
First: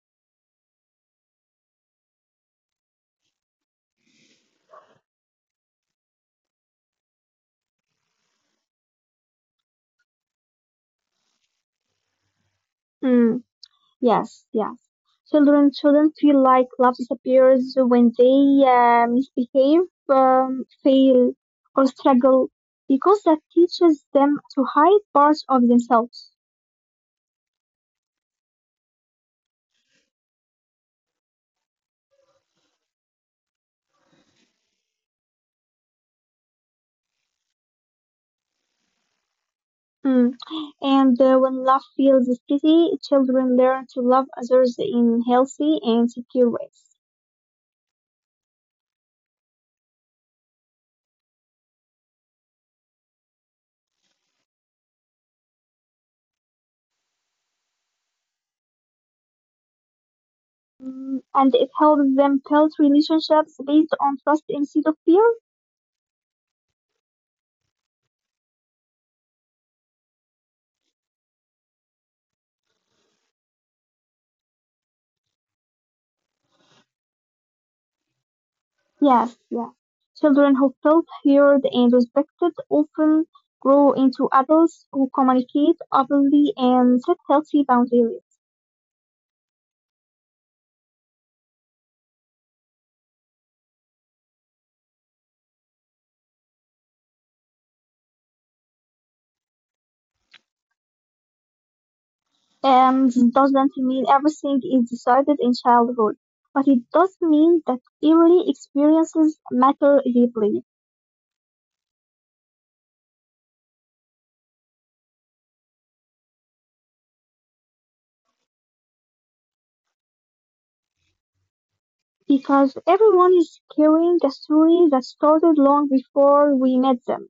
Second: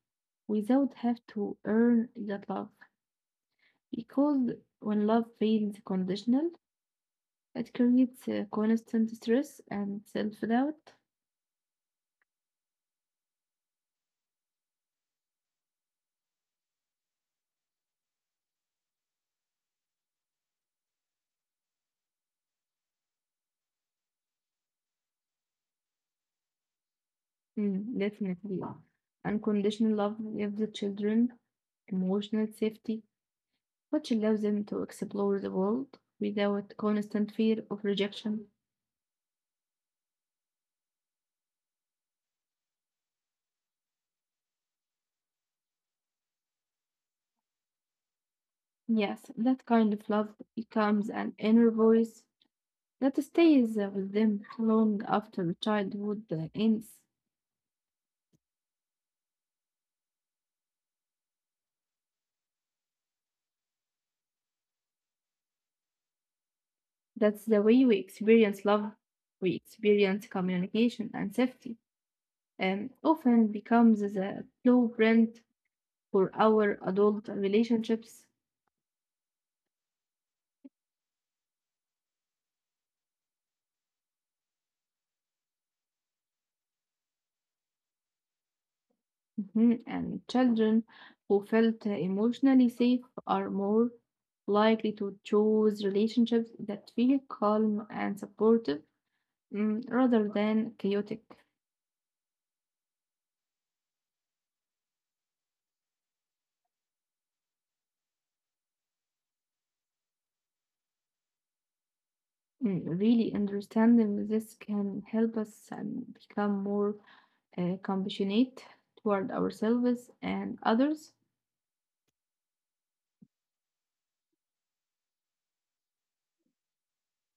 A: without have to earn that love. Because when love feels conditional, it creates constant stress and self-doubt.
B: Mm. Yes, yes. Children shouldn't feel like love disappears when they misbehave, fail, or struggle, because that teaches them to hide parts of themselves.
A: Definitely. Unconditional love gives the children emotional safety, which allows them to explore the world without constant fear of rejection.
B: Mm. And when love feels steady, children learn to love others in healthy and secure ways.
A: Yes, that kind of love becomes an inner voice that stays with them long after childhood ends.
B: Mm, and it helps them build relationships based on trust instead of fear.
A: That's the way we experience love, we experience communication and safety, and often becomes the blueprint for our adult relationships.
B: Yes, yes. Children who felt heard and respected often grow into adults who communicate openly and set healthy boundaries.
A: Mhm. And children who felt emotionally safe are more likely to choose relationships that feel calm and supportive, rather than chaotic.
B: This doesn't mean everything is decided in childhood, but it does mean that early experiences matter deeply
A: Really understanding this can help us become more compassionate toward ourselves and others.
B: because everyone is carrying a story that started long before we met them.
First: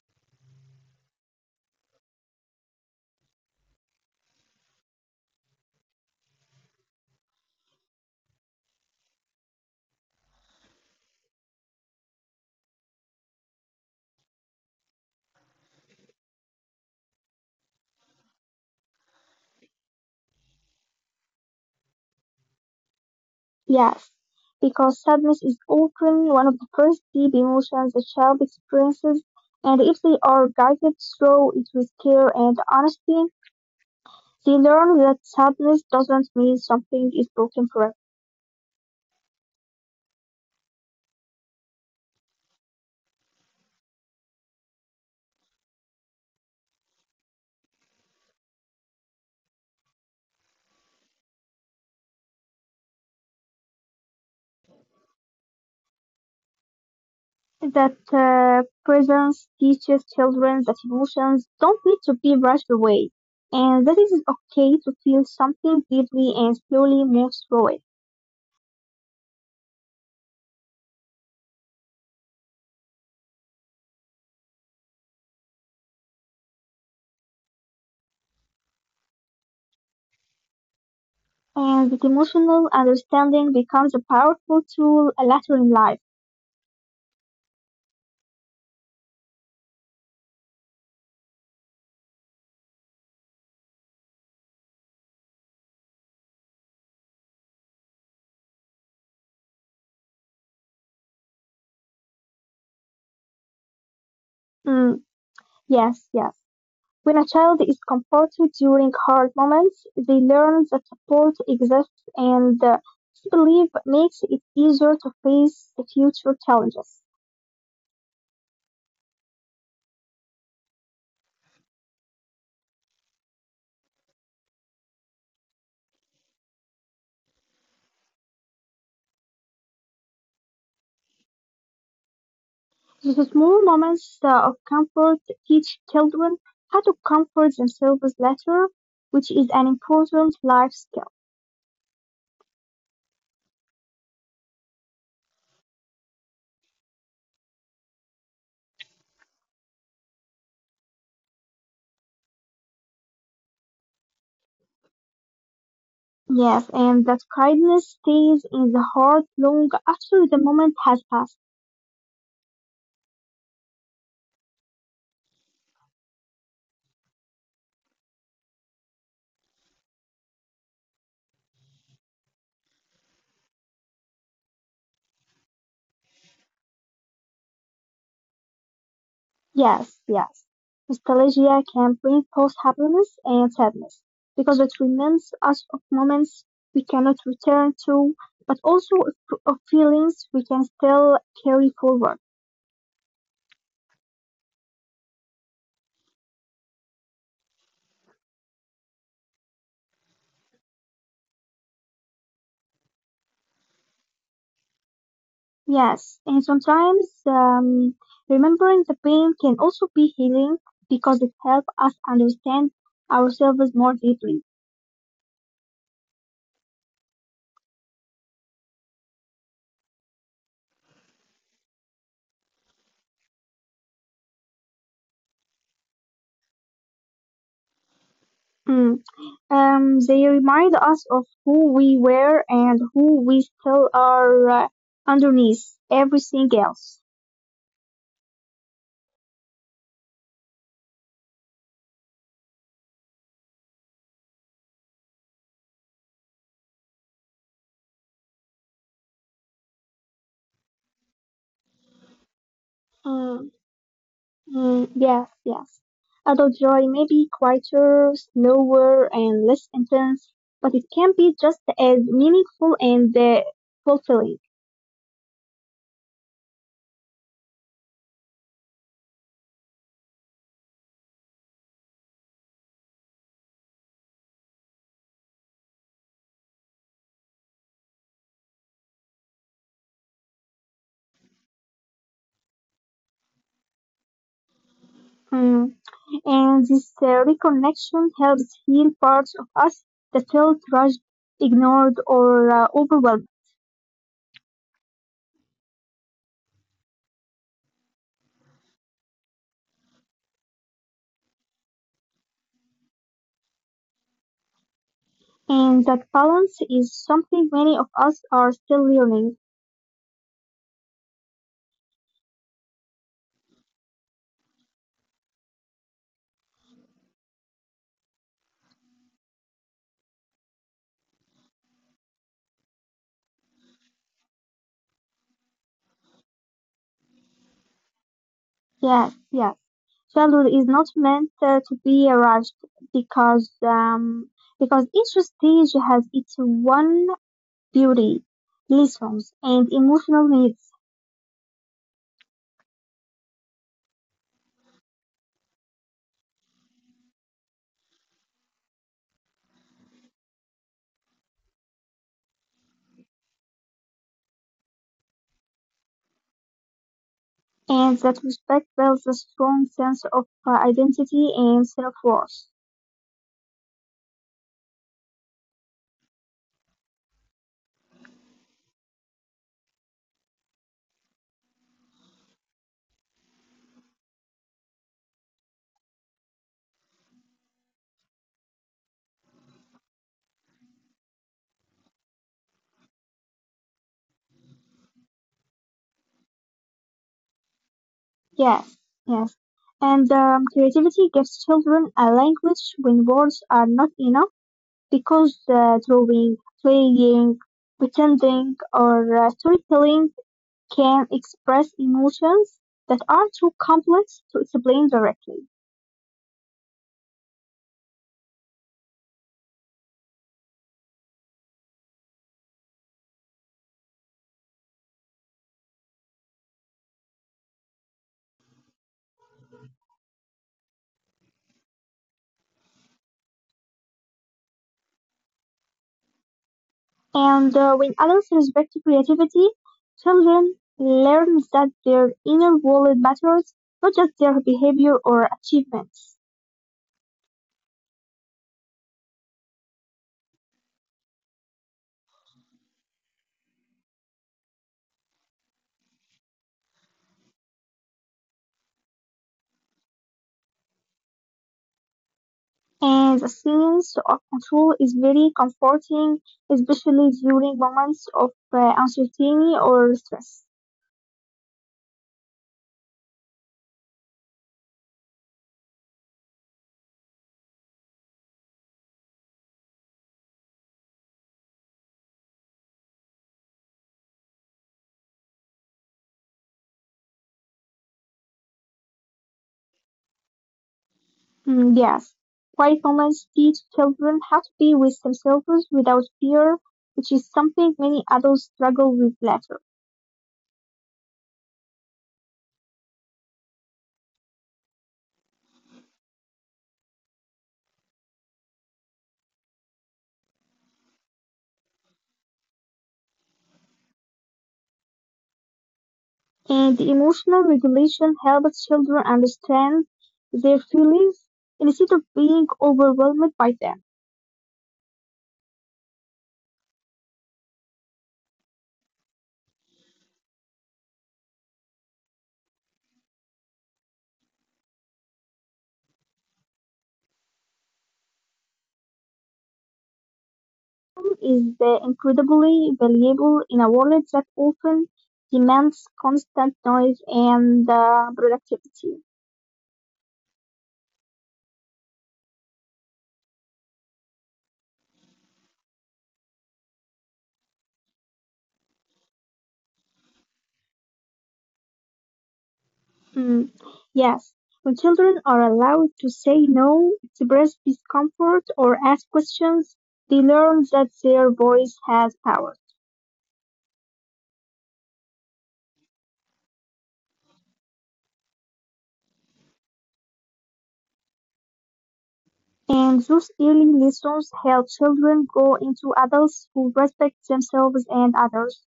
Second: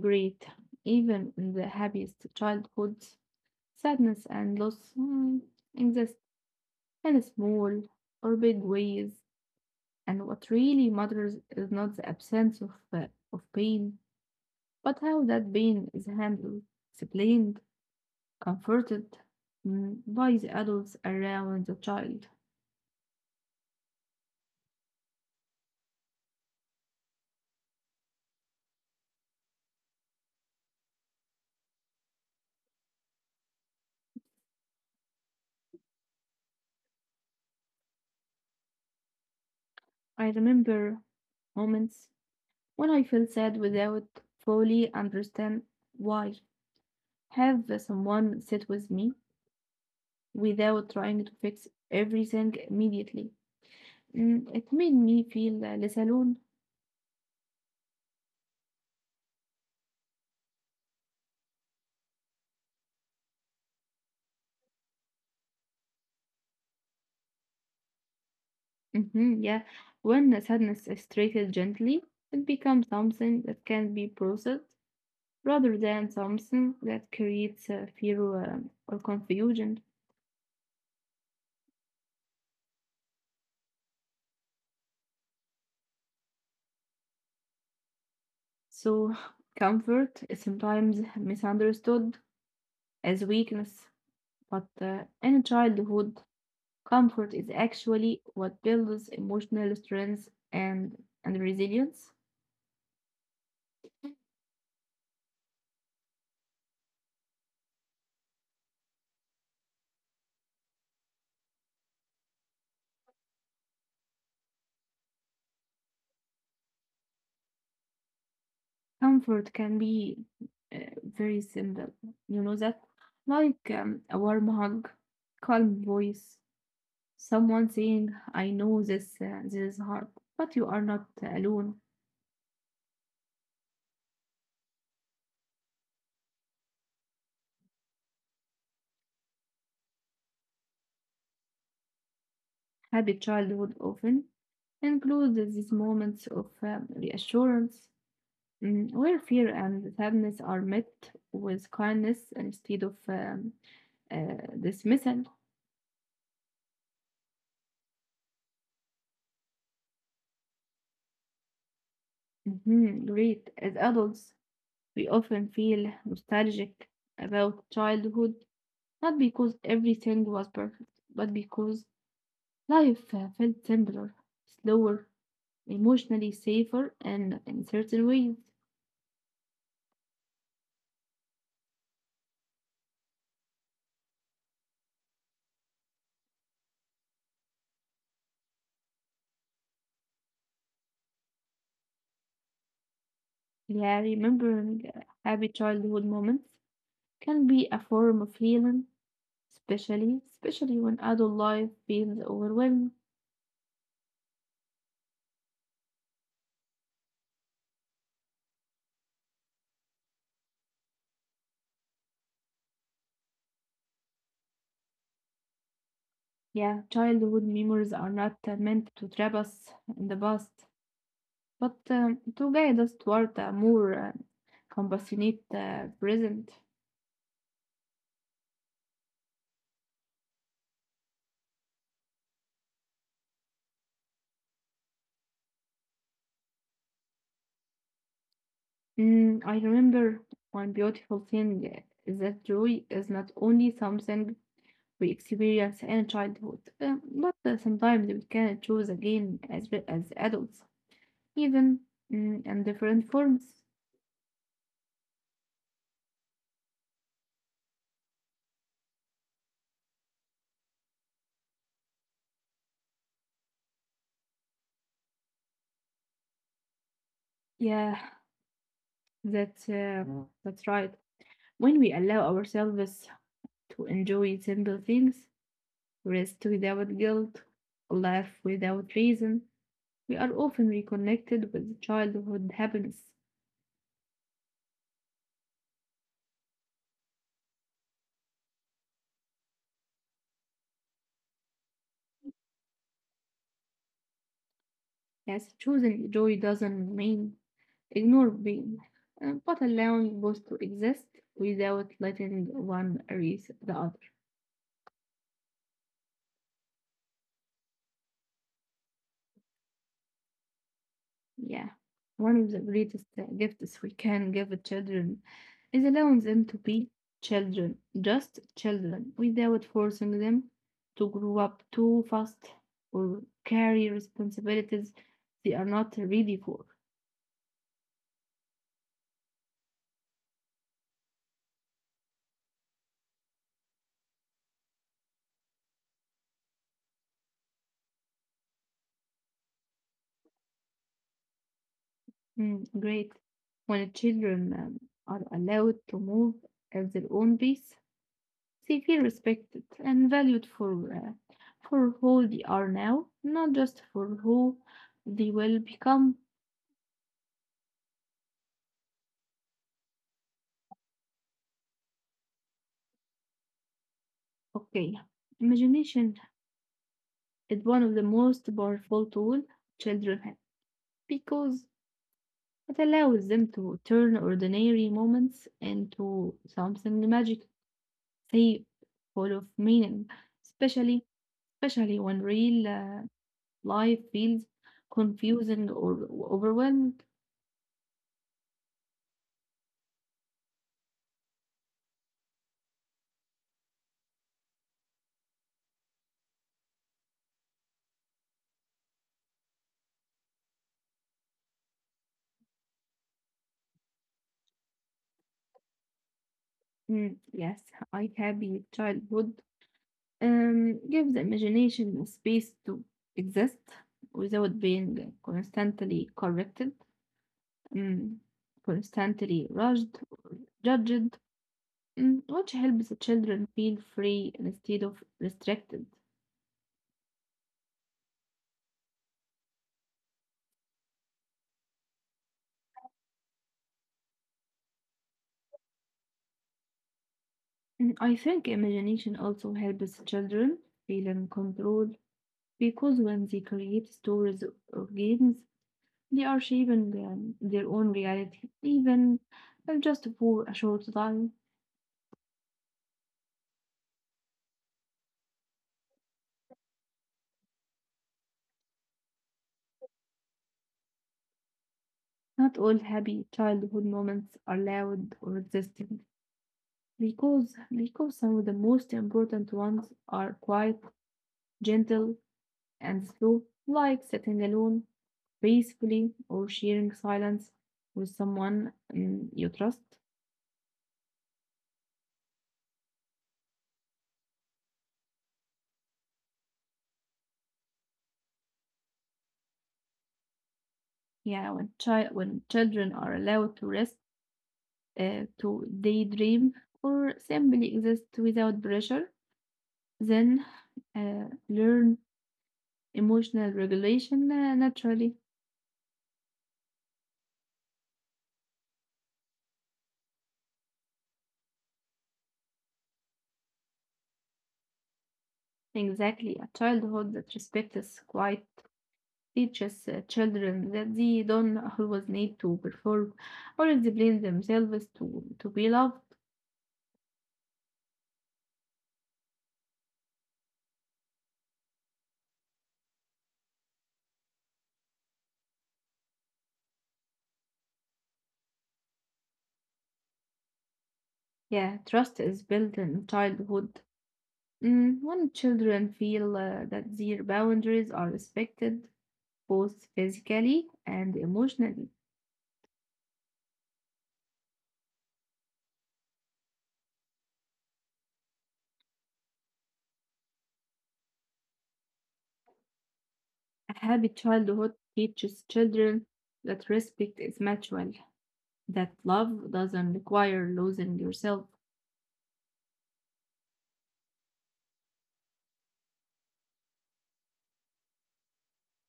A: Great. Even in the happiest childhoods, sadness and loss, exist in small or big ways. And what really matters is not the absence of pain, but how that pain is handled, explained, comforted, by the adults around the child.
B: Yes, because sadness is often one of the first deep emotions a child experiences, and if they are guided through it with care and honesty, they learn that sadness doesn't mean something is broken forever.
A: I remember moments when I felt sad without fully understand why. Have someone sit with me without trying to fix everything immediately. It made me feel less alone.
B: That presence teaches children that emotions don't need to be rushed away, and that it is okay to feel something deeply and slowly move through it.
A: Yeah, when sadness is treated gently, it becomes something that can be processed rather than something that creates fear or confusion.
B: And that emotional understanding becomes a powerful tool later in life.
A: So, comfort is sometimes misunderstood as weakness. But in childhood, comfort is actually what builds emotional strength and resilience.
B: Mm, yes, yes. When a child is comforted during hard moments, they learn that support exists, and this belief makes it easier to face the future challenges.
A: Comfort can be uh, very simple, you know that, like a warm hug, calm voice, someone saying, "I know this is hard, but you are not alone."
B: The small moments of comfort teach children how to comfort themselves later, which is an important life skill.
A: Happy childhood often includes these moments of reassurance, where fear and sadness are met with kindness instead of dismissal.
B: Yes, and that kindness stays in the heart long after the moment has passed.
A: Mhm. Great. As adults, we often feel nostalgic about childhood, not because everything was perfect, but because life felt simpler, slower, emotionally safer, and in certain ways.
B: Yes, yes. Nostalgia can bring both happiness and sadness because it reminds us of moments we cannot return to, but also of feelings we can still carry forward.
A: Yeah, remembering happy childhood moments can be a form of healing. Especially when adult life feels overwhelming.
B: Yes, and sometimes remembering the pain can also be healing because it helps us understand ourselves more deeply.
A: Yeah, childhood memories are not meant to trap us in the past, but to guide us toward a more compassionate present.
B: Hmm. They remind us of who we were and who we still are underneath everything else.
A: I remember one beautiful thing is that joy is not only something we experience in childhood, but sometimes we can choose again as adults, even, in
B: Mm,
A: different forms.
B: mm, yes, yes. Adult joy may be quieter, slower, and less intense, but it can be just as meaningful and fulfilling.
A: Yeah, That's Mm. that's right. When we allow ourselves to enjoy simple things, rest without guilt, laugh without reason, we are often reconnected with childhood happiness.
B: Mm. And this reconnection helps heal parts of us that felt rushed, ignored, or overwhelmed.
A: Yes, choosing joy doesn't mean ignore pain, but allowing both to exist without letting one erase the other.
B: And that balance is something many of us are still learning.
A: Yeah, one of the greatest gifts we can give children is allowing them to be children, just children, without forcing them to grow up too fast or carry responsibilities they are not ready for.
B: Yes, yes. Childhood is not meant to be rushed because um, because each stage has its one beauty, lessons, and emotional needs.
A: Great. When children are allowed to move at their own pace, they feel respected and valued for who they are now, not just for who they will become.
B: And that respect builds a strong sense of identity and self-worth.
A: Okay, imagination is one of the most powerful tool children have because it allows them to turn ordinary moments into something magic, safe, full of meaning, especially especially when real life feels confusing or overwhelmed.
B: Yes, yes. And creativity gives children a language when words are not enough. Because drawing, playing, pretending, or storytelling can express emotions that are too complex to explain directly.
A: Yes, I happy childhood gives the imagination a space to exist without being constantly corrected. Mm. Constantly rushed, judged, which helps the children feel free instead of restricted.
B: And when adults respect creativity, children learn that their inner world matters, not just their behavior or achievements.
A: I think imagination also helps the children feel in control because when they create stories or games, they are shaping their own reality, even if just for a short time.
B: And the sense of control is very comforting, especially during moments of uncertainty or stress.
A: Not all happy childhood moments are loud or existing. Because some of the most important ones are quiet, gentle, and slow, like sitting alone peacefully or sharing silence with someone, you trust.
B: Mm, yes. Quiet moments teach children how to be with themselves without fear, which is something many adults struggle with later.
A: Yeah, when children are allowed to rest, to daydream, or simply exist without pressure, then learn emotional regulation naturally.
B: And the emotional regulation helps children understand their feelings instead of being overwhelmed by them.
A: Exactly, a childhood that respects quiet teaches children that they don't always need to perform or explain themselves to be loved.
B: Time is incredibly valuable in a world that often demands constant noise and productivity.
A: Yeah, trust is built in childhood. When children feel that their boundaries are respected, both physically and emotionally,
B: Mm, yes, when children are allowed to say no, express discomfort, or ask questions, they learn that their voice has power.
A: a happy childhood teaches children that respect is mutual, that love doesn't require losing yourself.
B: And those early lessons help children grow into adults who respect themselves and others,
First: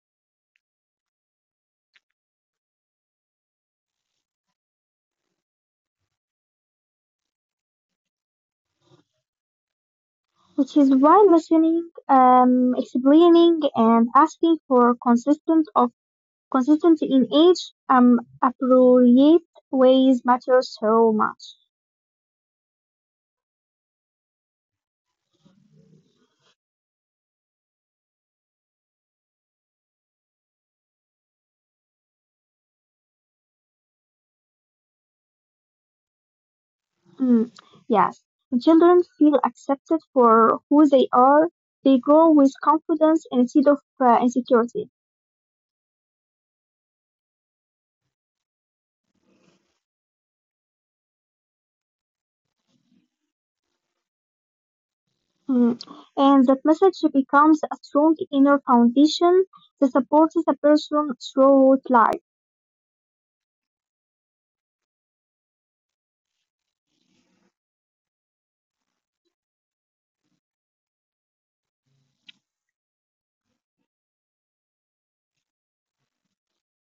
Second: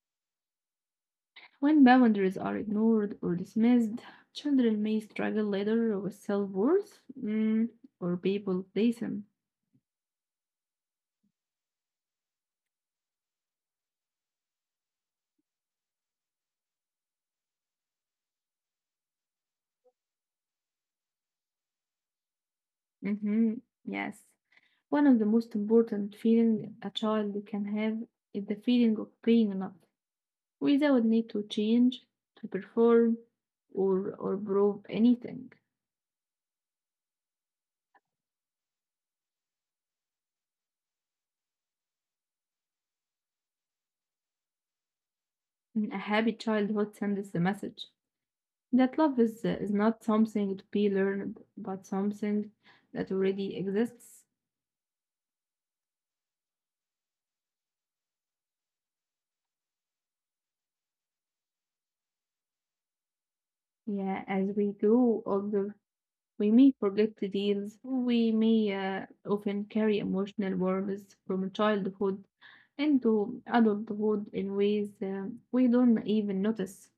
A: When boundaries are ignored or dismissed, children may struggle later with self worth, or people place them.
B: which is why listening, explaining, and asking for consistent in age appropriate ways matter so much.
A: hmm Yes. One of the most important feelings a child can have is the feeling of being enough, without need to change, to perform, or prove anything.
B: Mm, yes, when children feel accepted for who they are, they grow with confidence instead of insecurity.
A: A happy childhood sends the message that love is not something to be learned, but something that already exists.
B: Mm. And that message becomes a strong inner foundation that supports a person throughout life.
A: Yeah, as we grow older, we may forget the deals. We may often carry emotional wounds from childhood into adulthood in ways we don't even notice.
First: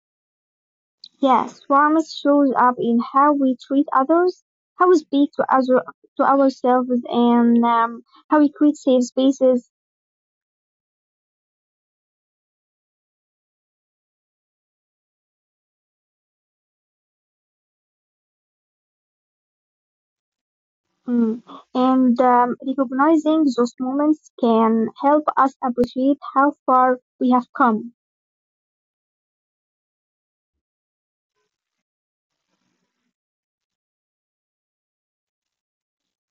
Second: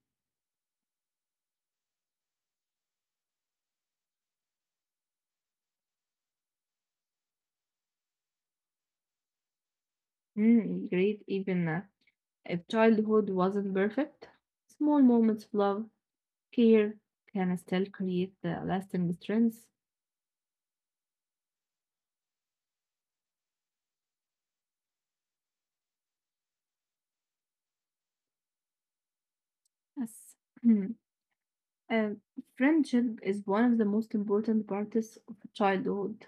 B: Yes, warmth shows up in how we treat others, how we speak to ourselves, and how we create safe spaces.
A: Mm, great, even if childhood wasn't perfect, small moments of love, care can still create the lasting strengths.
B: Mm. And recognizing those moments can help us appreciate how far we have come.
A: Yes. Uh, Friendship is one of the most important parts of childhood.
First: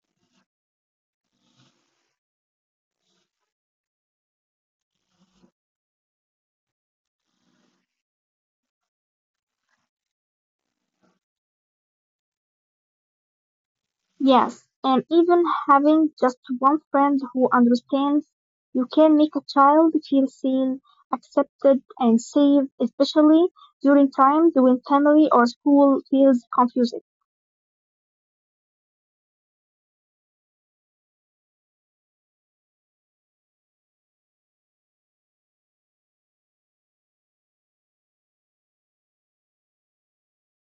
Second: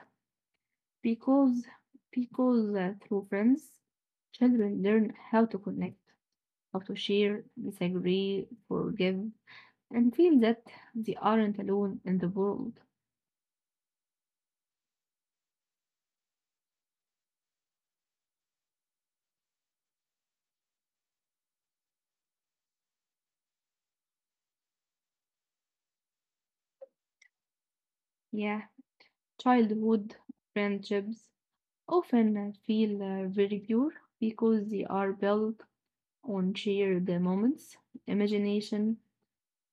A: Because because through friends, children learn how to connect, how to share, disagree, forgive, and feel that they aren't alone in the world.
B: Yes, and even having just one friend who understands you can make a child feel seen, accepted, and safe, especially during times when family or school feels confusing.
A: Yeah, childhood friendships often feel very pure because they are built on shared moments, imagination,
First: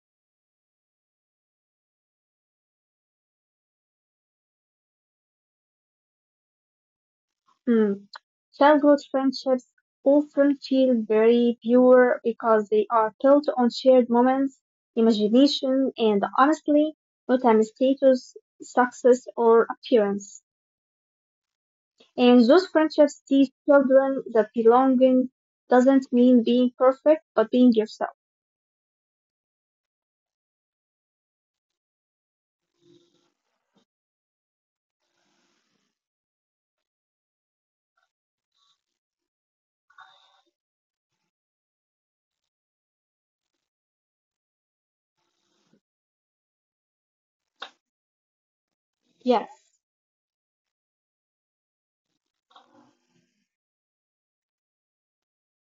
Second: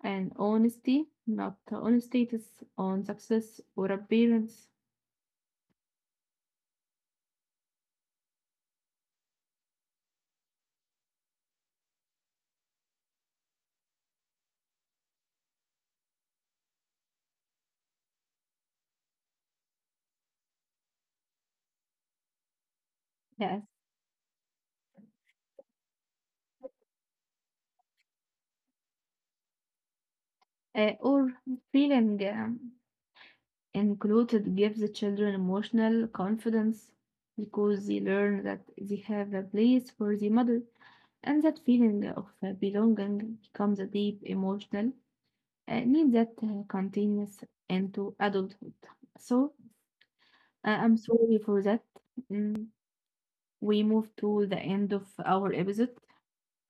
A: and honesty, not on status, on success or appearance.
B: Hmm. Childhood friendships often feel very pure because they are built on shared moments, imagination, and honestly, not on status, success, or appearance. And those
A: Yes,
B: friendships teach children that belonging doesn't mean being perfect, but being yourself.
A: or feeling. Included gives the children emotional confidence because they learn that they have a place for their mother and that feeling of belonging becomes a deep emotional need that continues into adulthood. So
B: Yes.
A: I'm sorry for that. Mm, we move to the end of our episode,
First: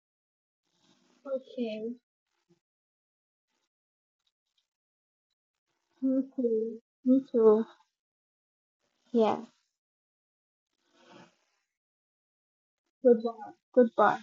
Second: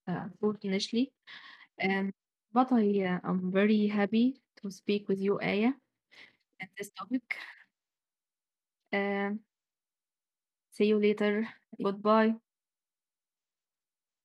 A: unfortunately.
B: Okay.
A: Um, but I am very happy to speak with you, Aya,
B: Me
A: at
B: too.
A: this
B: Me
A: topic.
B: too.
A: Um
B: Yeah.
A: See you later. Goodbye.
B: Goodbye. Goodbye.